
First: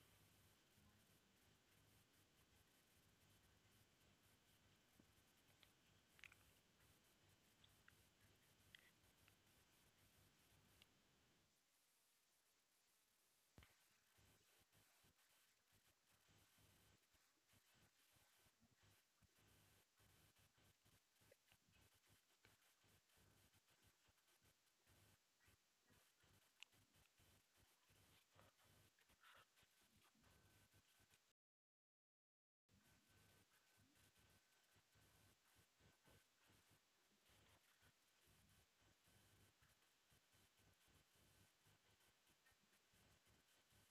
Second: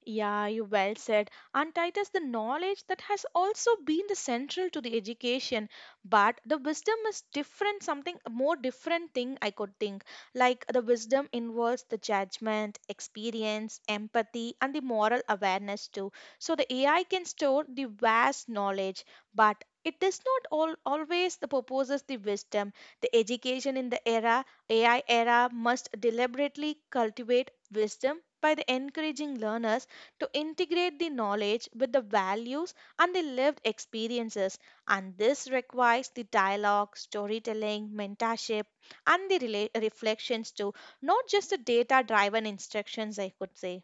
A: Yeah, you well said. And Titus, the knowledge that has also been the central to the education, but the wisdom is different, something a more different thing I could think. Like the wisdom involves the judgment, experience, empathy, and the moral awareness too. So the AI can store the vast knowledge, but it does not always the proposes the wisdom. The education in the era AI era must deliberately cultivate wisdom by the encouraging learners to integrate the knowledge with the values and the lived experiences. And this requires the dialogue, storytelling, mentorship, and the reflections too, not just the data driven instructions, I could say.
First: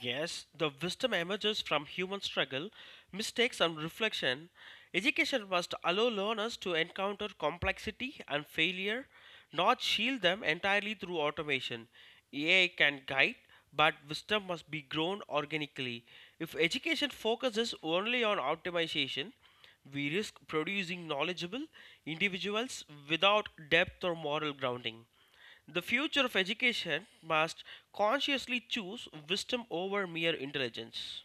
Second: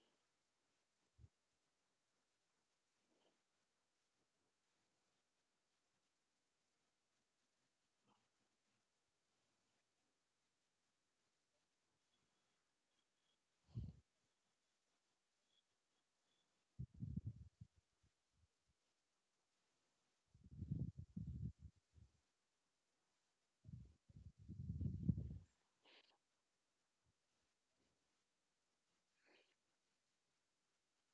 B: Yes, the wisdom emerges from human struggle, mistakes, and reflection. Education must allow learners to encounter complexity and failure, not shield them entirely through automation. AI can guide, but wisdom must be grown organically. If education focuses only on optimization, we risk producing knowledgeable individuals without depth or moral grounding. The future of education must consciously choose wisdom over mere intelligence.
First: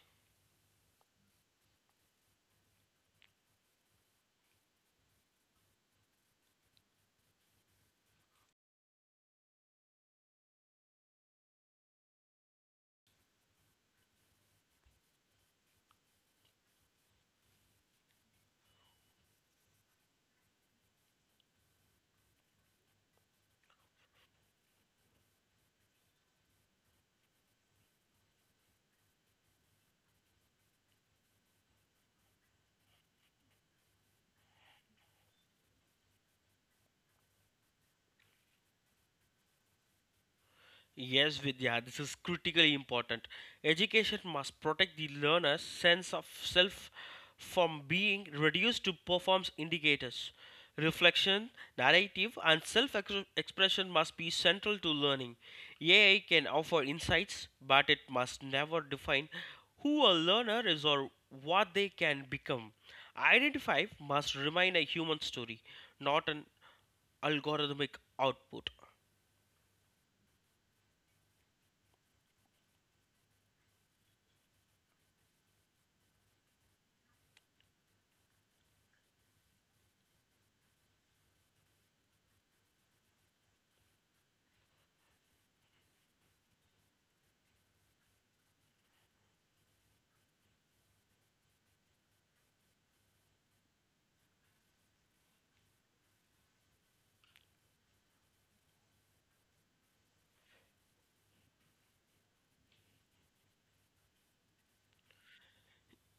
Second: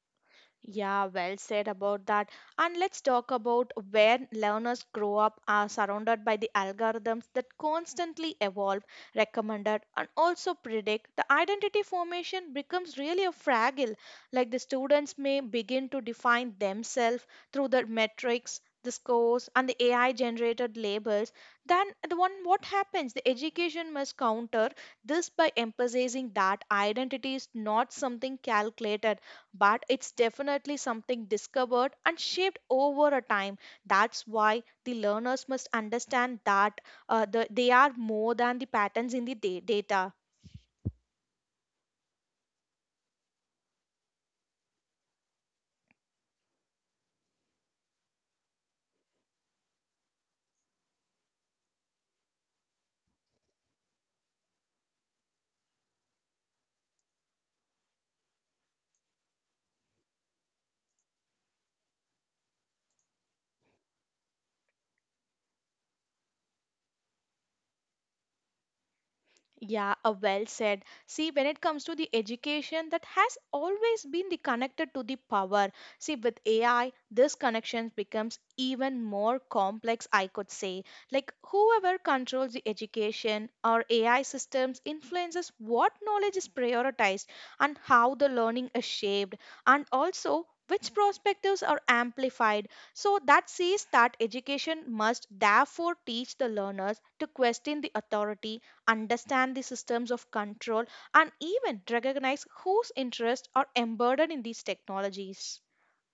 A: Yeah, well said about that. And let's talk about where learners grow up are surrounded by the algorithms that constantly evolve, recommended, and also predict. The identity formation becomes really a fragile. Like the students may begin to define themselves through the metrics, the scores, and the AI generated labels. Then the one what happens? The education must counter this by emphasizing that identity is not something calculated, but it's definitely something discovered and shaped over a time. That's why the learners must understand that they are more than the patterns in the data.
B: Yes, Vidya, this is critically important. Education must protect the learner's sense of self from being reduced to performance indicators. Reflection, narrative, and self expression must be central to learning. AI can offer insights, but it must never define who a learner is or what they can become. Identify must remain a human story, not an algorithmic output.
A: Yeah, well said. See, when it comes to the education, that has always been the connected to the power. See, with AI, this connection becomes even more complex, I could say. Like, whoever controls the education or AI systems influences what knowledge is prioritized and how the learning is shaped, and also which perspectives are amplified. So, that says that education must therefore teach the learners to question the authority, understand the systems of control, and even recognize whose interests are embedded in these technologies.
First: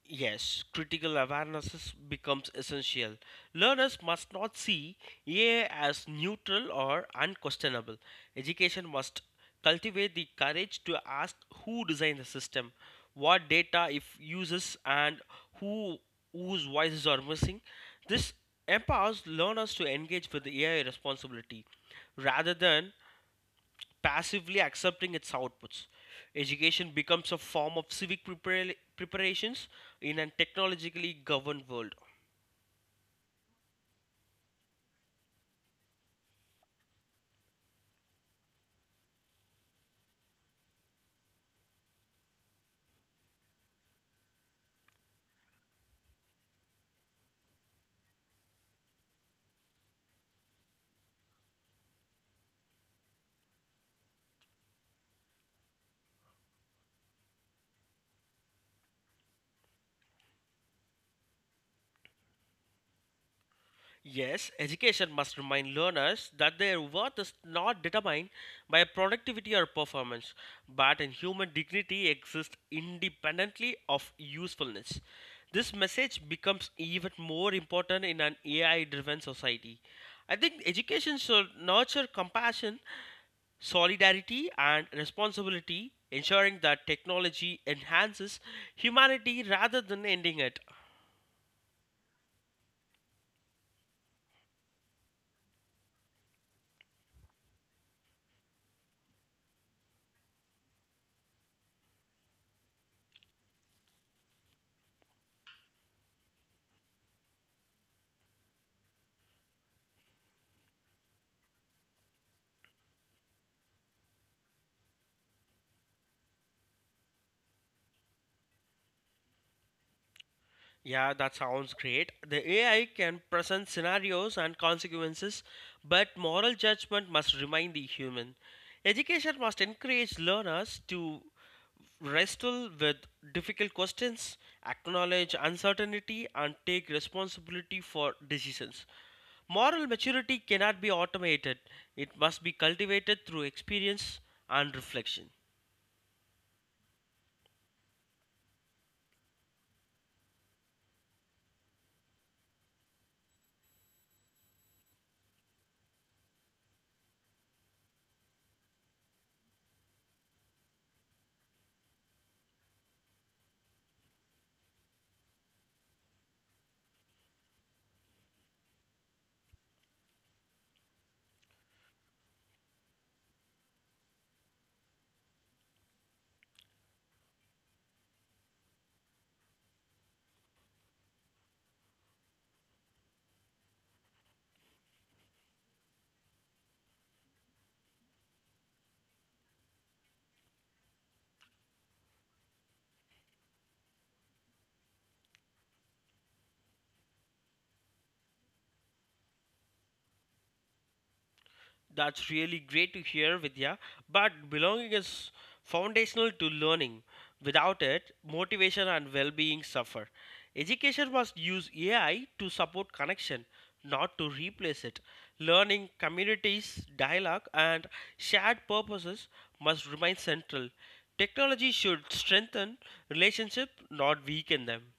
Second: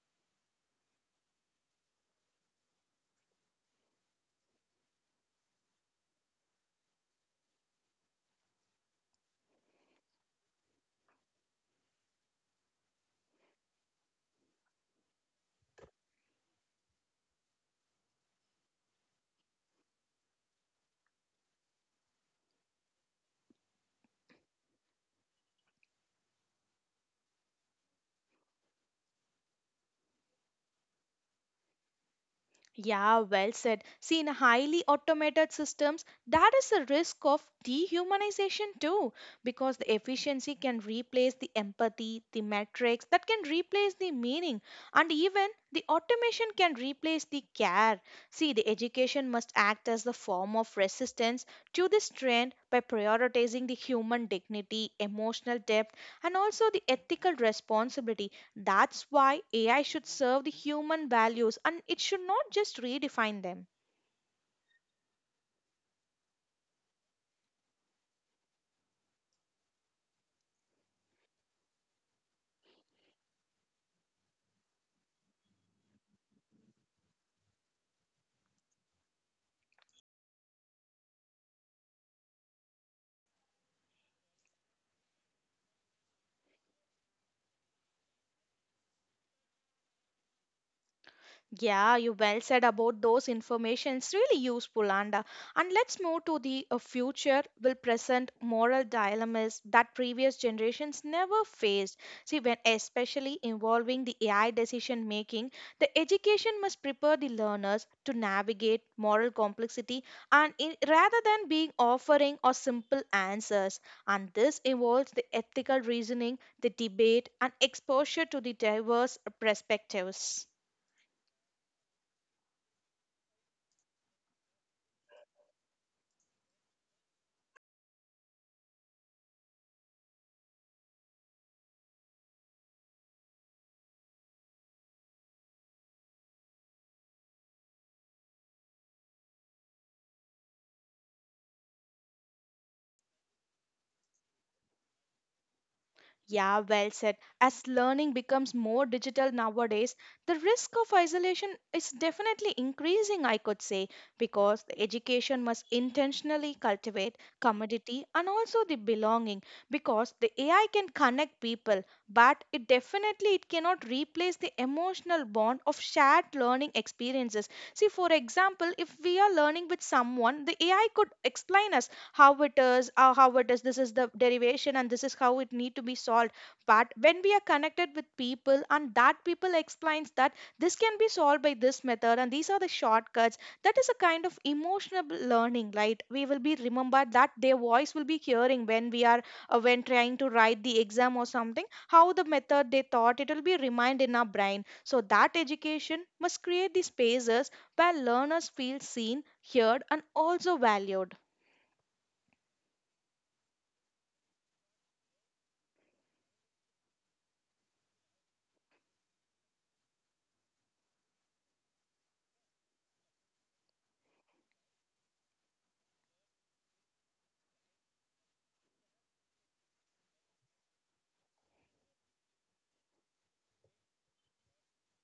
B: Yes, critical awareness becomes essential. Learners must not see AI as neutral or unquestionable. Education must cultivate the courage to ask who designed the system, what data it uses, and who whose voices are missing. This empowers learners to engage with the AI responsibility rather than passively accepting its outputs. Education becomes a form of civic preparations in a technologically governed world.
A: Yeah, well said. See, in highly automated systems, that is a risk of dehumanization too, because the efficiency can replace the empathy, the metrics, that can replace the meaning, and even the automation can replace the care. See, the education must act as the form of resistance to this trend by prioritizing the human dignity, emotional depth, and also the ethical responsibility. That's why AI should serve the human values and it should not just redefine them.
B: Yes, education must remind learners that their worth is not determined by productivity or performance, but in human dignity exists independently of usefulness. This message becomes even more important in an AI driven society. I think education should nurture compassion, solidarity, and responsibility, ensuring that technology enhances humanity rather than ending it.
A: Yeah, you well said about those information. It's really useful, and let's move to the future. Will present moral dilemmas that previous generations never faced. See, when especially involving the AI decision making, the education must prepare the learners to navigate moral complexity, and in, rather than being offering or simple answers, and this involves the ethical reasoning, the debate, and exposure to the diverse perspectives.
B: Yeah, that sounds great. The AI can present scenarios and consequences, but moral judgment must remain the human. Education must encourage learners to wrestle with difficult questions, acknowledge uncertainty, and take responsibility for decisions. Moral maturity cannot be automated, it must be cultivated through experience and reflection.
A: Yeah, well said. As learning becomes more digital nowadays, the risk of isolation is definitely increasing, I could say, because the education must intentionally cultivate commodity and also the belonging because the AI can connect people, but it definitely it cannot replace the emotional bond of shared learning experiences. See, for example, if we are learning with someone, the AI could explain us, how it is this is the derivation and this is how it need to be solved. But when we are connected with people and that people explains that this can be solved by this method and these are the shortcuts, that is a kind of emotional learning, right? We will be remembered that their voice will be hearing when we are when trying to write the exam or something how the method they thought it will be remind in our brain. So that education must create the spaces where learners feel seen, heard, and also valued.
B: That's really great to hear, Vidya. But belonging is foundational to learning. Without it, motivation and well being suffer. Education must use AI to support connection, not to replace it. Learning, communities, dialogue, and shared purposes must remain central. Technology should strengthen relationships, not weaken them.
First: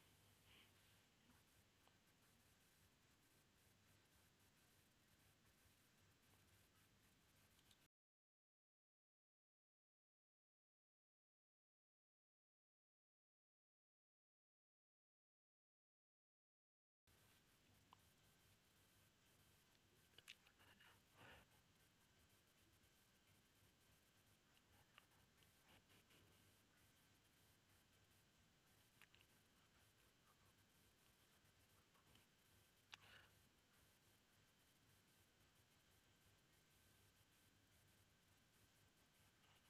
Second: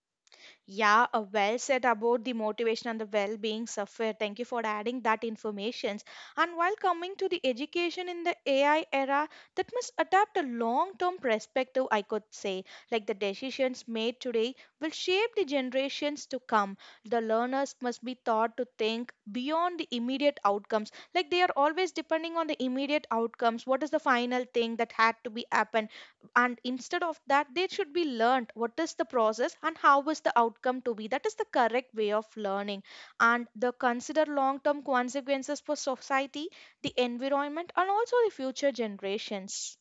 A: Yeah, well said about the motivation and the well-being software. Thank you for adding that information. And while coming to the education in the AI era, that must adapt a long-term perspective, I could say. Like the decisions made today will shape the generations to come. The learners must be taught to think beyond the immediate outcomes. Like they are always depending on the immediate outcomes. What is the final thing that had to be happen? And instead of that they should be learned what is the process and how is the outcome to be, that is the correct way of learning and the consider long term consequences for society, the environment and also the future generations.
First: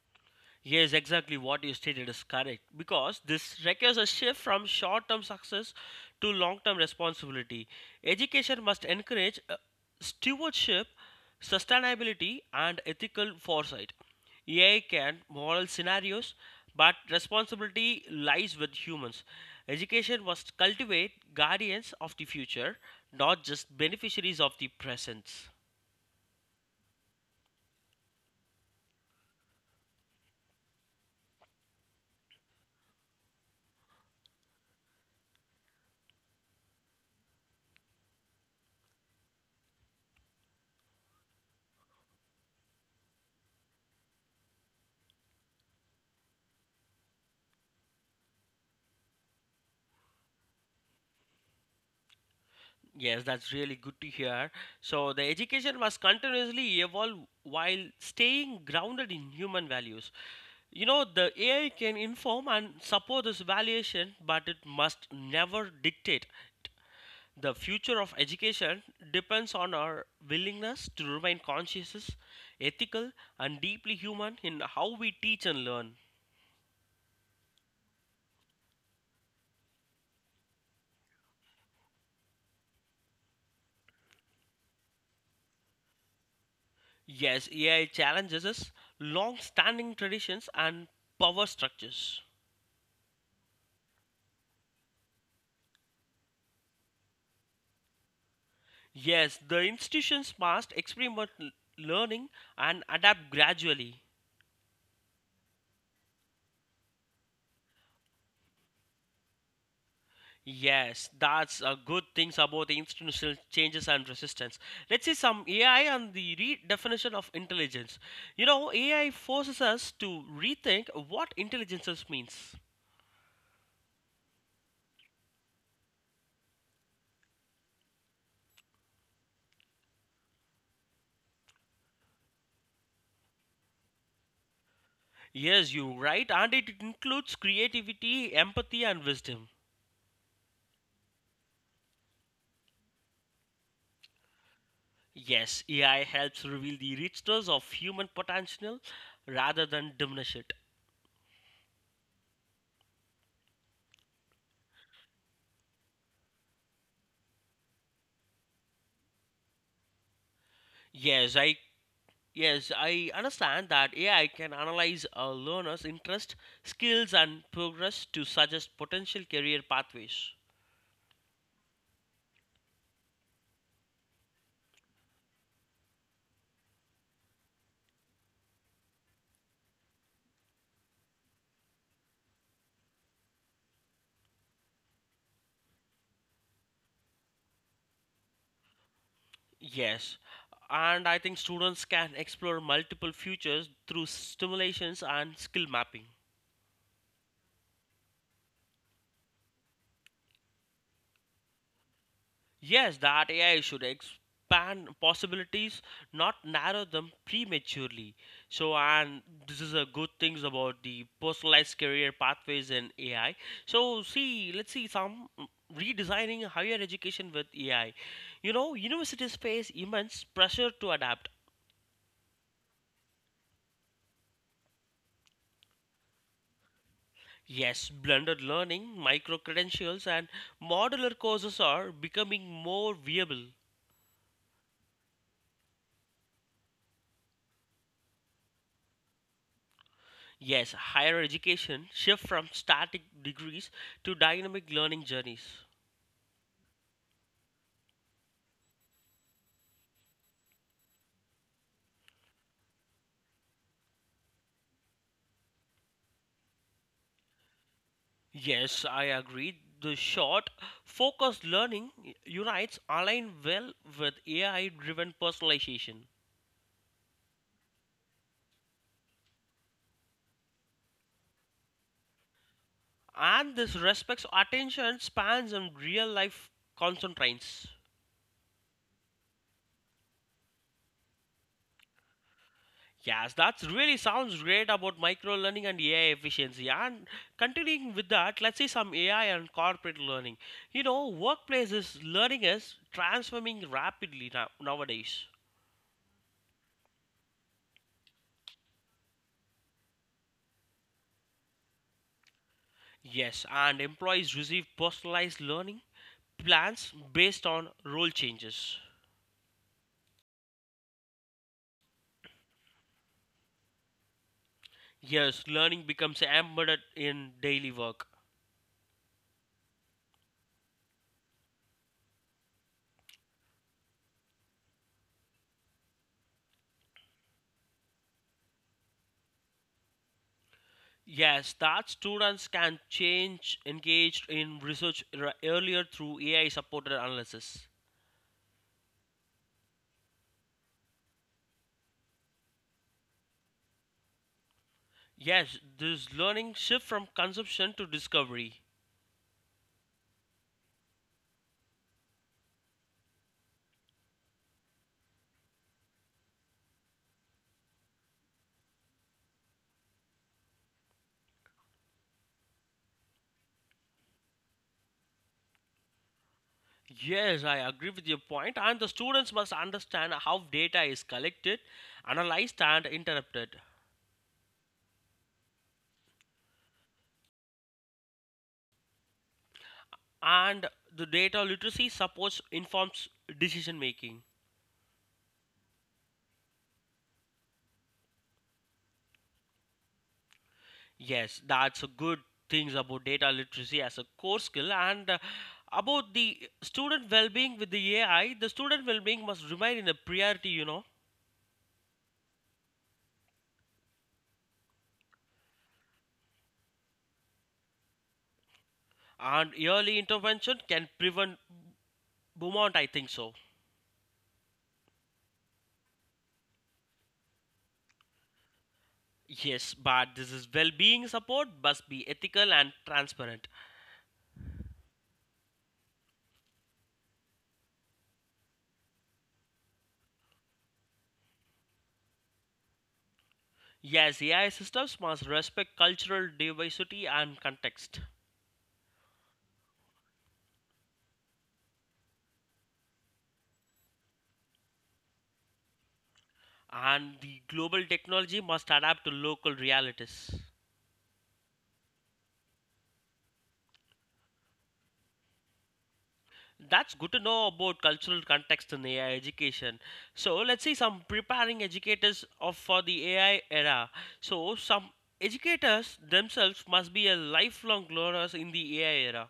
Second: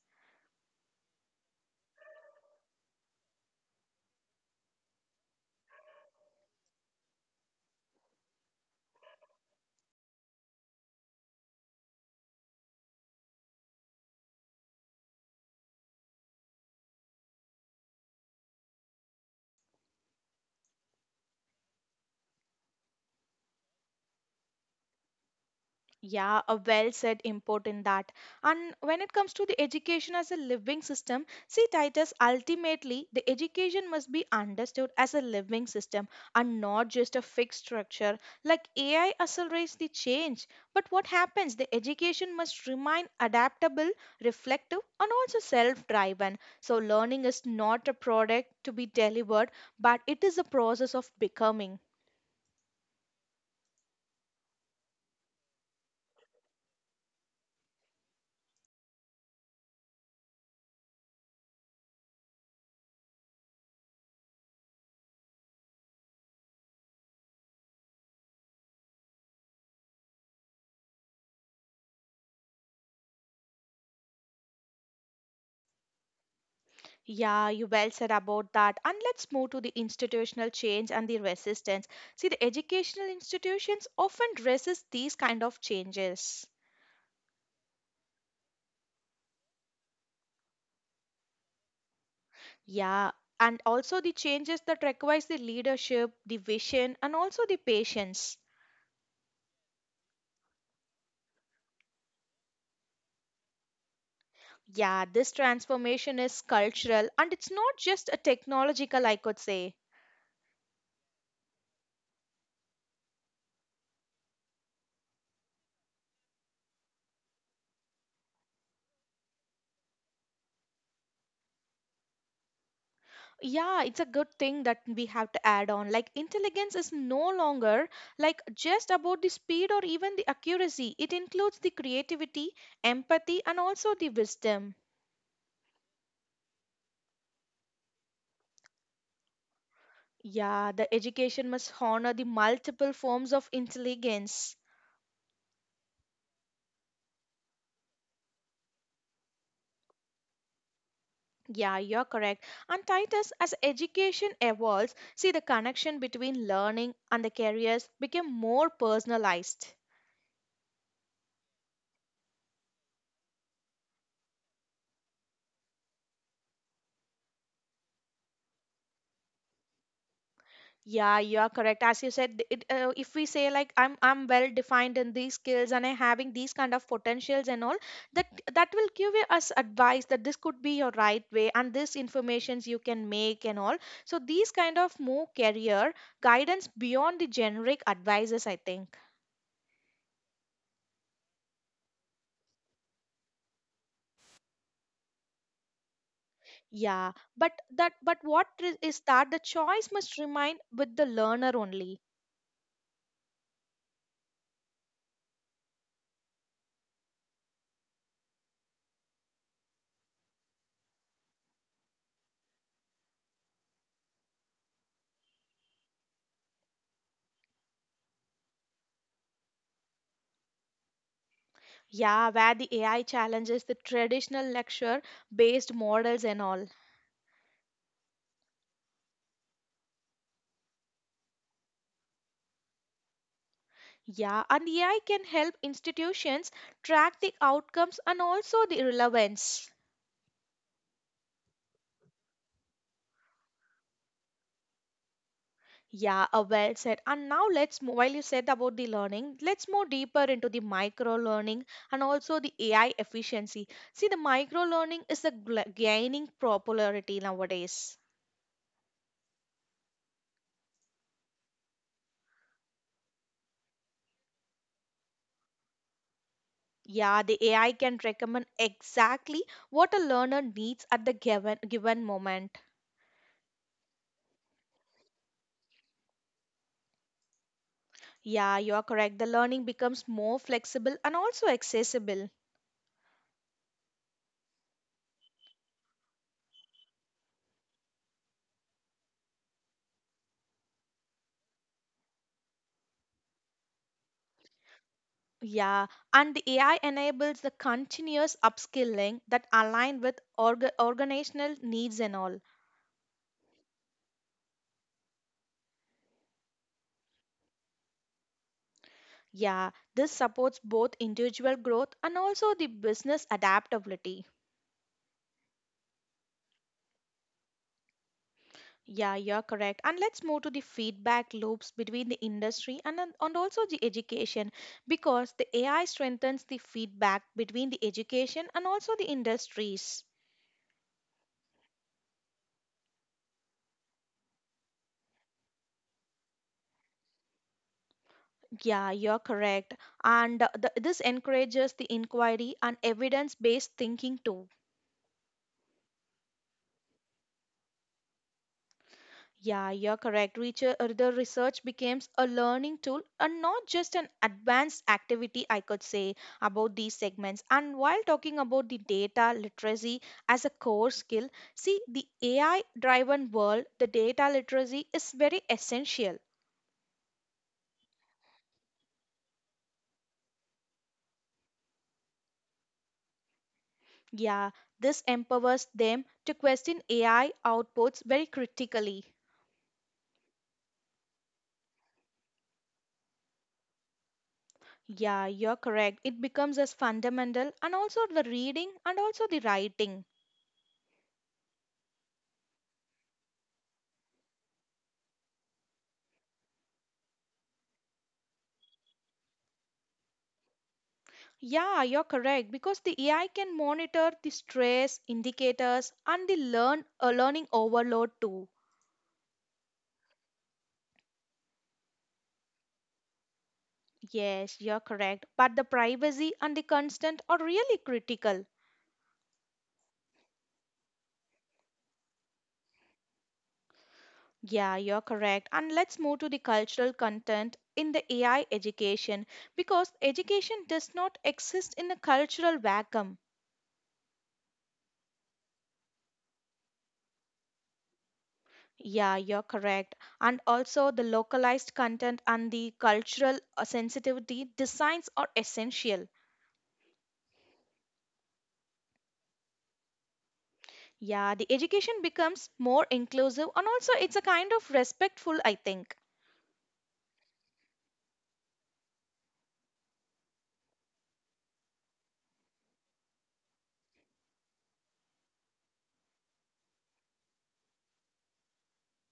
B: Yes, exactly what you stated is correct because this requires a shift from short term success to long term responsibility. Education must encourage stewardship, sustainability, and ethical foresight. AI can model scenarios, but responsibility lies with humans. Education must cultivate guardians of the future, not just beneficiaries of the present.
A: Yeah, a well said import in that. And when it comes to the education as a living system, see, Titus, ultimately, the education must be understood as a living system and not just a fixed structure. Like AI accelerates the change, but what happens? The education must remain adaptable, reflective, and also self driven. So, learning is not a product to be delivered, but it is a process of becoming.
B: Yes, that's really good to hear. So, the education must continuously evolve while staying grounded in human values. You know, the AI can inform and support this valuation, but it must never dictate it. The future of education depends on our willingness to remain conscious, ethical, and deeply human in how we teach and learn.
A: Yeah, you well said about that. And let's move to the institutional change and the resistance. See, the educational institutions often resist these kind of changes.
B: Yes, AI challenges us long standing traditions and power structures.
A: Yeah, and also the changes that requires the leadership, the vision, and also the patience.
B: Yes, the institutions must experiment learning and adapt gradually.
A: Yeah, this transformation is cultural and it's not just a technological, I could say.
B: Yes, that's a good things about the institutional changes and resistance. Let's see some AI and the redefinition of intelligence. You know, AI forces us to rethink what intelligence means.
A: Yeah, it's a good thing that we have to add on. Like, intelligence is no longer like just about the speed or even the accuracy. It includes the creativity, empathy, and also the wisdom.
B: Yes, you're right, and it includes creativity, empathy, and wisdom.
A: Yeah, the education must honor the multiple forms of intelligence.
B: Yes, AI helps reveal the richness of human potential rather than diminish it.
A: Yeah, you're correct. And Titus, as education evolves, see the connection between learning and the careers became more personalized.
B: Yes, I Yes, I understand that AI can analyze a learner's interest, skills, and progress to suggest potential career pathways.
A: Yeah, you are correct. As you said, if we say like I'm well defined in these skills and I having these kind of potentials and all, that will give you us advice that this could be your right way and this informations you can make and all. So these kind of more career guidance beyond the generic advices, I think.
B: Yes, and I think students can explore multiple futures through stimulations and skill mapping.
A: Yeah, but that but what is that the choice must remain with the learner only.
B: Yes, that AI should expand possibilities, not narrow them prematurely. So, and this is a good things about the personalized career pathways in AI. So, see, let's see some redesigning higher education with AI. You know, universities face immense pressure to adapt.
A: Yeah, where the AI challenges the traditional lecture based models and all.
B: Yes, blended learning, micro credentials, and modular courses are becoming more viable.
A: Yeah, and AI can help institutions track the outcomes and also the relevance.
B: Yes, higher education shift from static degrees to dynamic learning journeys.
A: Yeah, well said. And now let's move, while you said about the learning, let's move deeper into the micro learning and also the AI efficiency. See, the micro learning is the gaining popularity nowadays.
B: Yes, I agree. The short, focused learning unites align well with AI-driven personalization,
A: Yeah, the AI can recommend exactly what a learner needs at the given moment.
B: and this respects attention spans and real-life constraints.
A: Yeah, you are correct. The learning becomes more flexible and also accessible.
B: Yes, that really sounds great about micro learning and AI efficiency. And continuing with that, let's see some AI and corporate learning. You know, workplaces learning is transforming rapidly now, nowadays.
A: Yeah, and the AI enables the continuous upskilling that align with organizational needs and all.
B: Yes, and employees receive personalized learning plans based on role changes.
A: Yeah, this supports both individual growth and also the business adaptability.
B: Yes, learning becomes embedded in daily work.
A: Yeah, you're correct. And let's move to the feedback loops between the industry and also the education because the AI strengthens the feedback between the education and also the industries.
B: Yes, that students can change engaged in research earlier through AI supported analysis.
A: Yeah, you're correct. And this encourages the inquiry and evidence based thinking too.
B: Yes, this learning shift from consumption to discovery.
A: Yeah, you're correct. The research becomes a learning tool and not just an advanced activity, I could say, about these segments. And while talking about the data literacy as a core skill, see, the AI driven world, the data literacy is very essential.
B: Yes, I agree with your point, and the students must understand how data is collected, analyzed, and interpreted.
A: Yeah, this empowers them to question AI outputs very critically.
B: And the data literacy supports informs decision making.
A: Yeah, you're correct. It becomes as fundamental and also the reading and also the writing.
B: Yes, that's a good things about data literacy as a core skill and about the student well-being with the AI. The student well-being must remain in a priority, you know,
A: Yeah, you're correct because the AI can monitor the stress indicators and the learning overload too.
B: and early intervention can prevent burnout. I think so.
A: Yes, you're correct, but the privacy and the constant are really critical.
B: Yes, but this is well-being support must be ethical and transparent.
A: Yeah, you're correct. And let's move to the cultural content in the AI education because education does not exist in a cultural vacuum.
B: Yes, AI systems must respect cultural diversity and context,
A: Yeah, you're correct. And also, the localized content and the cultural sensitivity designs are essential.
B: and the global technology must adapt to local realities.
A: Yeah, the education becomes more inclusive and also it's a kind of respectful, I think.
B: That's good to know about cultural context in AI education. So let's see some preparing educators of for the AI era. So some educators themselves must be a lifelong learners in the AI era.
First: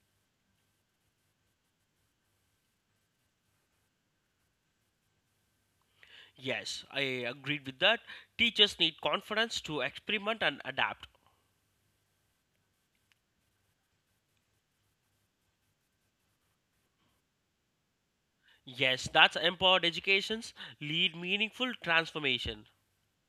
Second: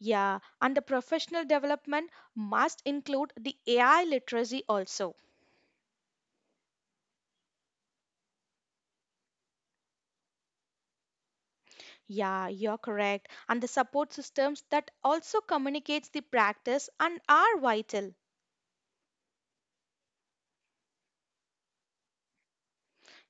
A: Yeah, and the professional development must include the AI literacy also.
B: Yes, I agreed with that. Teachers need confidence to experiment and adapt.
A: Yeah, you're correct. And the support systems that also communicates the practice and are vital.
B: Yes, that's empowered educations lead meaningful transformation.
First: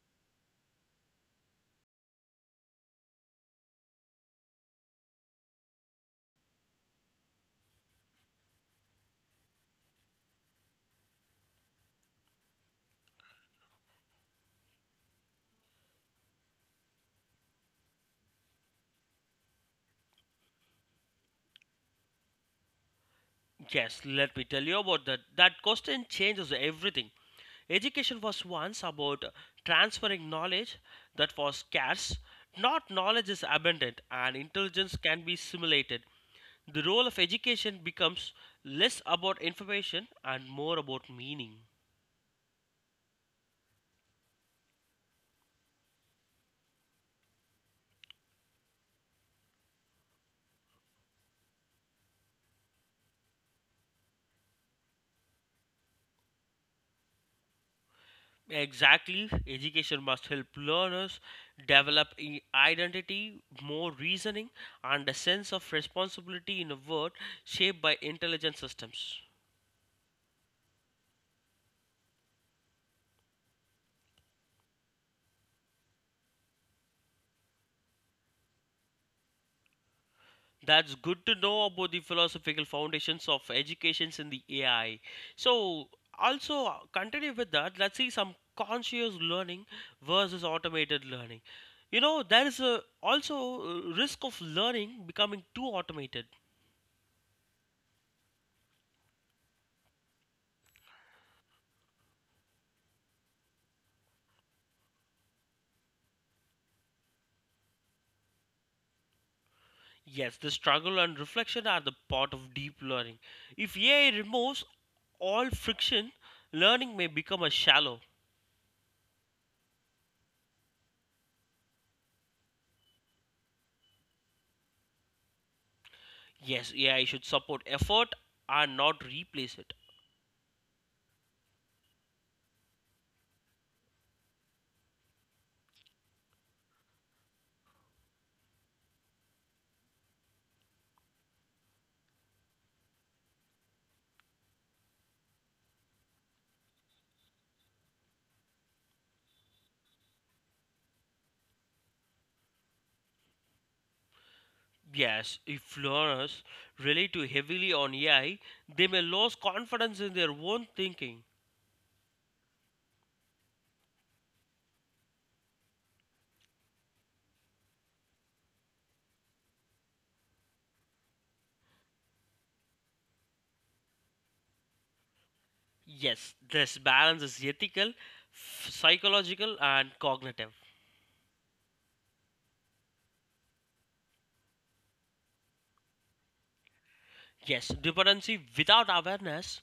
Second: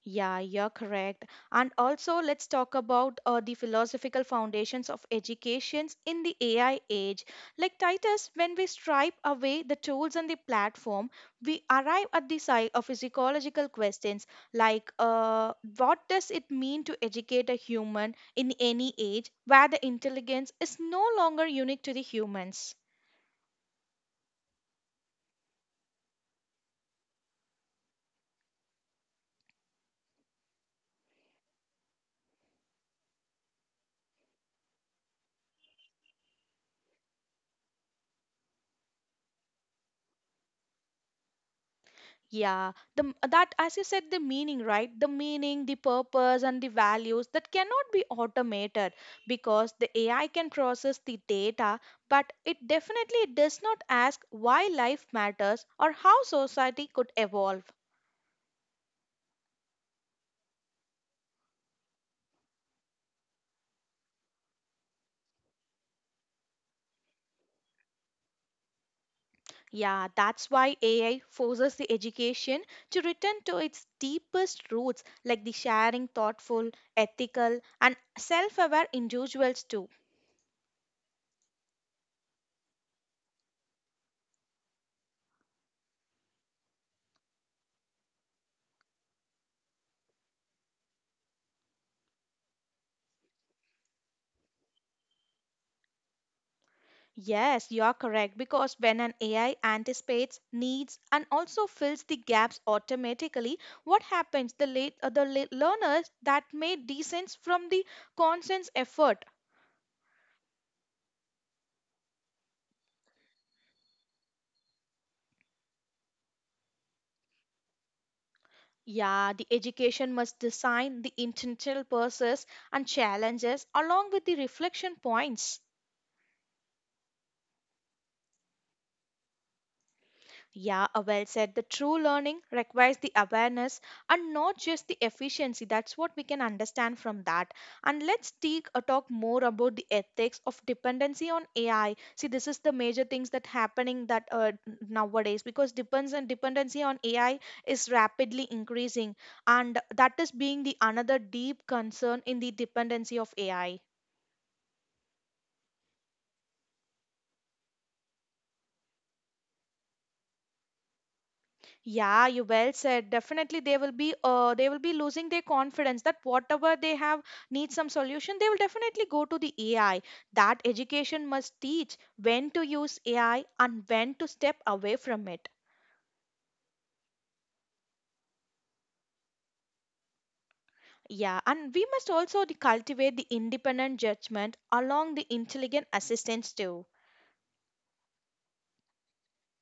A: Yeah, you're correct. And also, let's talk about the philosophical foundations of educations in the AI age. Like Titus, when we stripe away the tools and the platform, we arrive at the side of psychological questions like what does it mean to educate a human in any age where the intelligence is no longer unique to the humans?
B: Yes, let me tell you about that. That question changes everything. Education was once about transferring knowledge that was scarce. Not knowledge is abundant and intelligence can be simulated. The role of education becomes less about information and more about meaning.
A: Yeah, the that as you said, the meaning, right? The meaning, the purpose, and the values that cannot be automated because the AI can process the data, but it definitely does not ask why life matters or how society could evolve.
B: Exactly. Education must help learners develop identity, more reasoning, and a sense of responsibility in a world shaped by intelligent systems.
A: Yeah, that's why AI forces the education to return to its deepest roots, like the sharing thoughtful, ethical, and self aware individuals, too.
B: That's good to know about the philosophical foundations of educations in the AI. So, also continue with that. Let's see some conscious learning versus automated learning. You know, there is a, also risk of learning becoming too automated.
A: Yes, you are correct because when an AI anticipates needs and also fills the gaps automatically, what happens? The late learners that may descends from the conscious effort.
B: Yes, the struggle and reflection are the part of deep learning. If AI removes all friction, learning may become a shallow.
A: Yeah, the education must design the intentional process and challenges along with the reflection points.
B: Yes, AI should support effort and not replace it.
A: Yeah, well said. The true learning requires the awareness and not just the efficiency. That's what we can understand from that. And let's take a talk more about the ethics of dependency on AI. See, this is the major things that happening that nowadays because depends and dependency on AI is rapidly increasing, and that is being the another deep concern in the dependency of AI.
B: Yes, if learners rely too heavily on AI, they may lose confidence in their own thinking.
A: Yeah, you well said. Definitely, they will be losing their confidence that whatever they have needs some solution. They will definitely go to the AI. That education must teach when to use AI and when to step away from it.
B: Yes, this balance is ethical, psychological, and cognitive.
A: Yeah, and we must also cultivate the independent judgment along the intelligent assistance too.
B: Yes, dependency without awareness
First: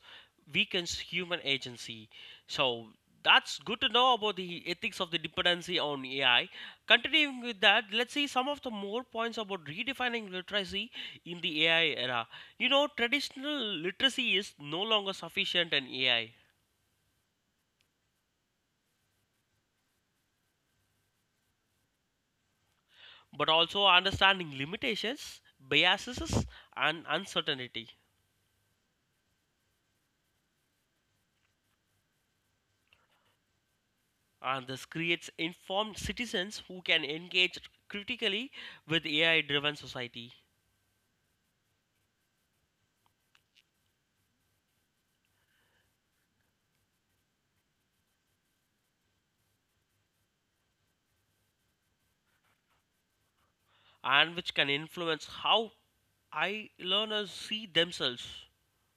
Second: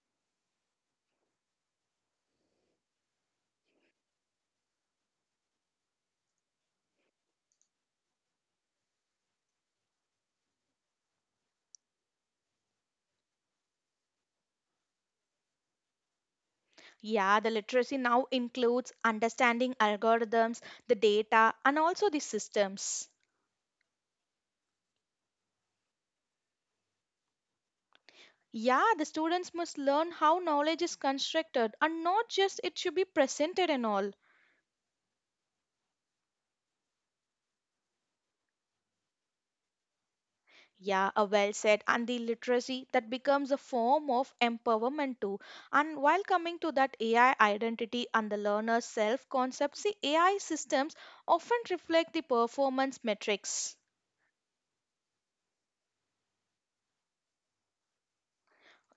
B: weakens human agency. So that's good to know about the ethics of the dependency on AI. Continuing with that, let's see some of the more points about redefining literacy in the AI era. You know, traditional literacy is no longer sufficient in AI,
A: Yeah, the literacy now includes understanding algorithms, the data, and also the systems.
B: but also understanding limitations, biases, and uncertainty.
A: Yeah, the students must learn how knowledge is constructed and not just it should be presented and all.
B: And this creates informed citizens who can engage critically with AI driven society.
A: Yeah, a well said. And the literacy that becomes a form of empowerment too. And while coming to that AI identity and the learner's self concept, see, AI systems often reflect the performance metrics.
B: And which can influence how I learners see themselves.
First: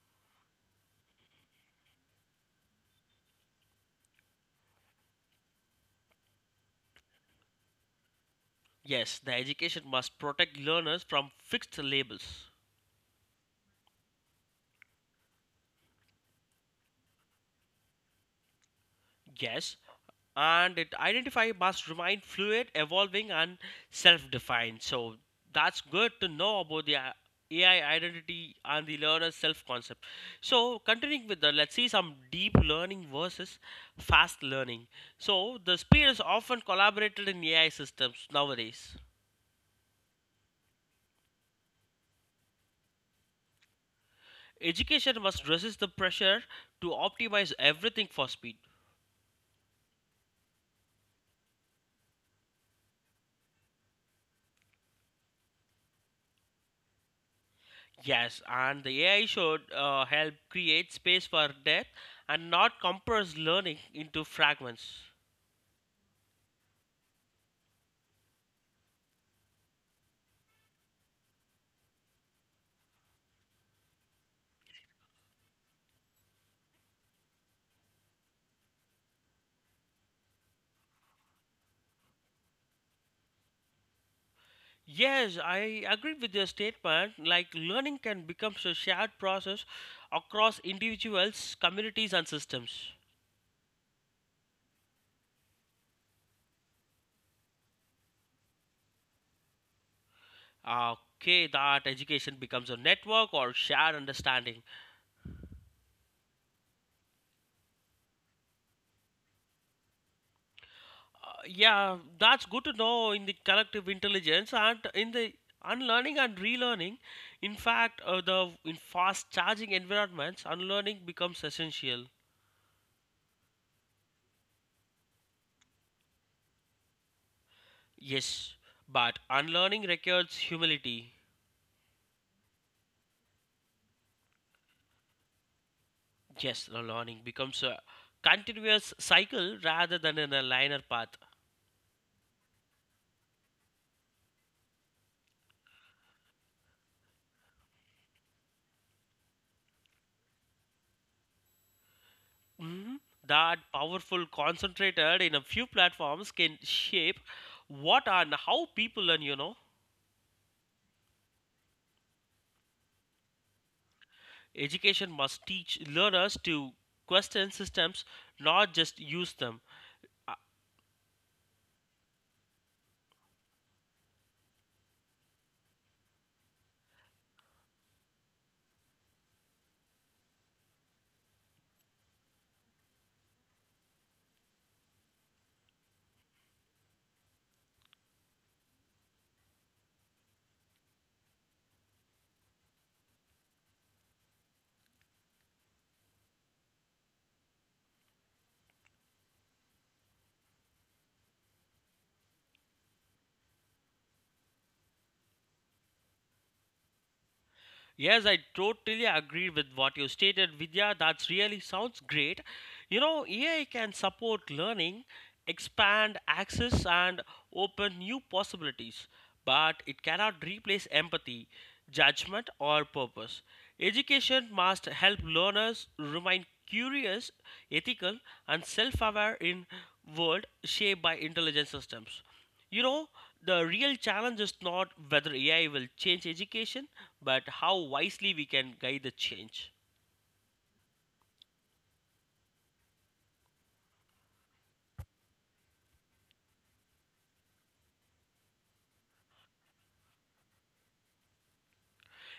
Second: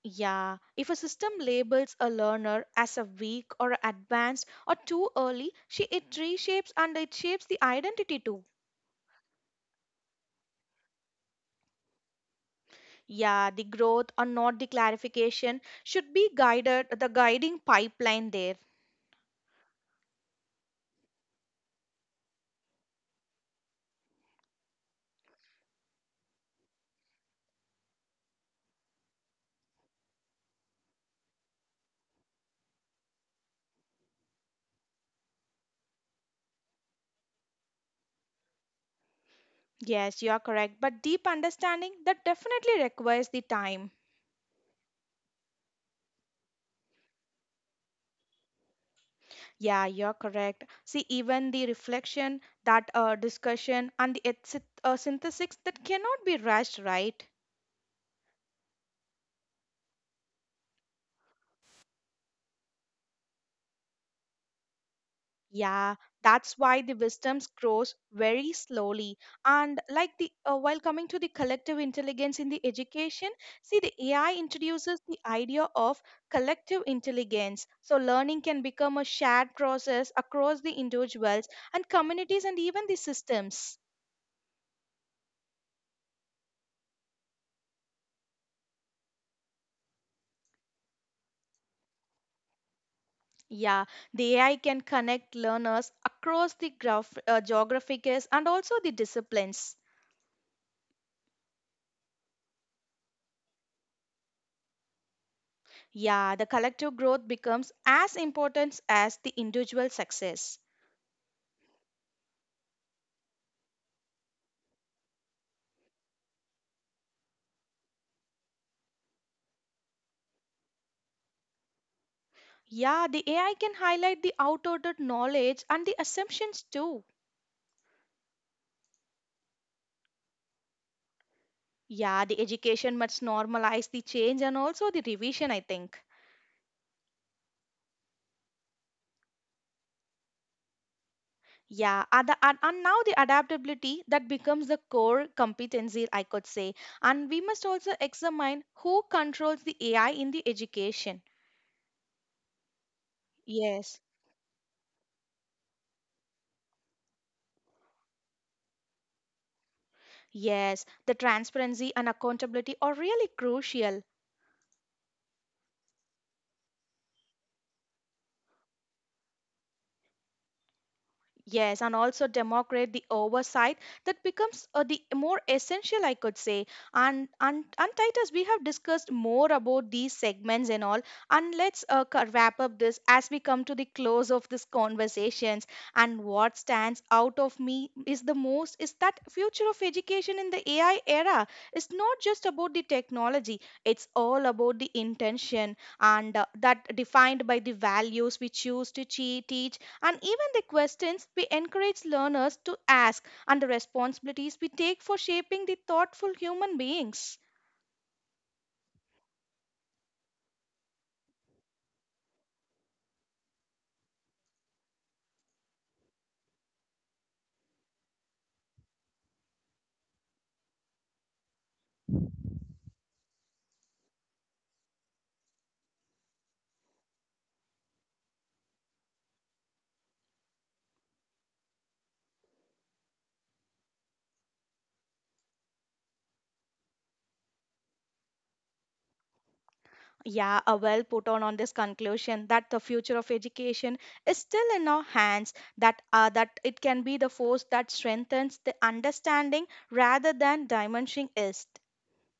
A: Yeah, if a system labels a learner as a weak or advanced or too early, she it reshapes and it shapes the identity too.
B: Yes, the education must protect learners from fixed labels.
A: Yeah, the growth or not the clarification should be guided, the guiding pipeline there.
B: Yes, and it identify must remain fluid, evolving, and self-defined. So that's good to know about the AI identity and the learner's self-concept. So continuing with the let's see some deep learning versus fast learning. So the speed is often collaborated in AI systems nowadays.
A: Yes, you are correct, but deep understanding that definitely requires the time.
B: Education must resist the pressure to optimize everything for speed.
A: Yeah, you're correct. See, even the reflection, that discussion, and the synthesis that cannot be rushed, right?
B: Yes, and the AI should help create space for depth and not compress learning into fragments.
A: Yeah, that's why the wisdom grows very slowly. And like the while coming to the collective intelligence in the education, see the AI introduces the idea of collective intelligence. So learning can become a shared process across the individuals and communities and even the systems.
B: Yes, I agree with your statement. Like learning can become a shared process across individuals, communities, and systems.
A: Yeah, the AI can connect learners across the geographies and also the disciplines.
B: Okay, that education becomes a network or shared understanding.
A: Yeah, the collective growth becomes as important as the individual success.
B: Yeah, that's good to know in the collective intelligence and in the unlearning and relearning. In fact, the in fast charging environments unlearning becomes essential.
A: Yeah, the AI can highlight the outdated knowledge and the assumptions too.
B: Yes, but unlearning requires humility.
A: Yeah, the education must normalize the change and also the revision, I think.
B: Yes, the learning becomes a continuous cycle rather than in a linear path.
A: Yeah, and now the adaptability that becomes the core competency, I could say. And we must also examine who controls the AI in the education.
B: Mhm. That
A: Yes,
B: powerful concentrated in a few platforms can shape what and how people learn, you know.
A: yes, the transparency and accountability are really crucial.
B: Education must teach learners to question systems, not just use them.
A: Yes, and also democrate the oversight that becomes the more essential, I could say. And Titus, we have discussed more about these segments and all. And let's wrap up this as we come to the close of this conversations. And what stands out of me is the most is that future of education in the AI era is not just about the technology. It's all about the intention and that defined by the values we choose to teach, and even the questions we encourage learners to ask, and the responsibilities we take for shaping the thoughtful human beings.
B: Yes, I totally agree with what you stated, Vidya. That really sounds great. You know, AI can support learning, expand access, and open new possibilities, but it cannot replace empathy, judgment, or purpose. Education must help learners remain curious, ethical, and self aware in world shaped by intelligent systems. You know, the real challenge is not whether AI will change education, but how wisely we can guide the change.
A: Yeah, a well put on this conclusion that the future of education is still in our hands, that that it can be the force that strengthens the understanding rather than diminishing it.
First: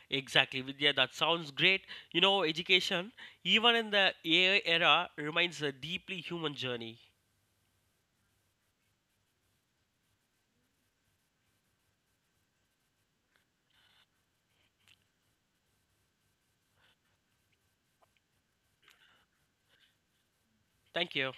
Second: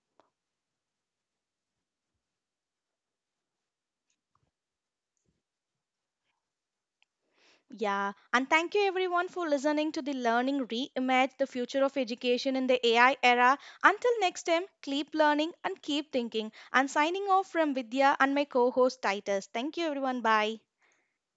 B: Exactly, Vidya, that sounds great. You know, education, even in the AI era, remains a deeply human journey.
A: Yeah, and thank you everyone for listening to the Learning Reimagine the Future of Education in the AI Era. Until next time, keep learning and keep thinking. And signing off from Vidya and my co host Titus. Thank you everyone. Bye.
B: Thank you.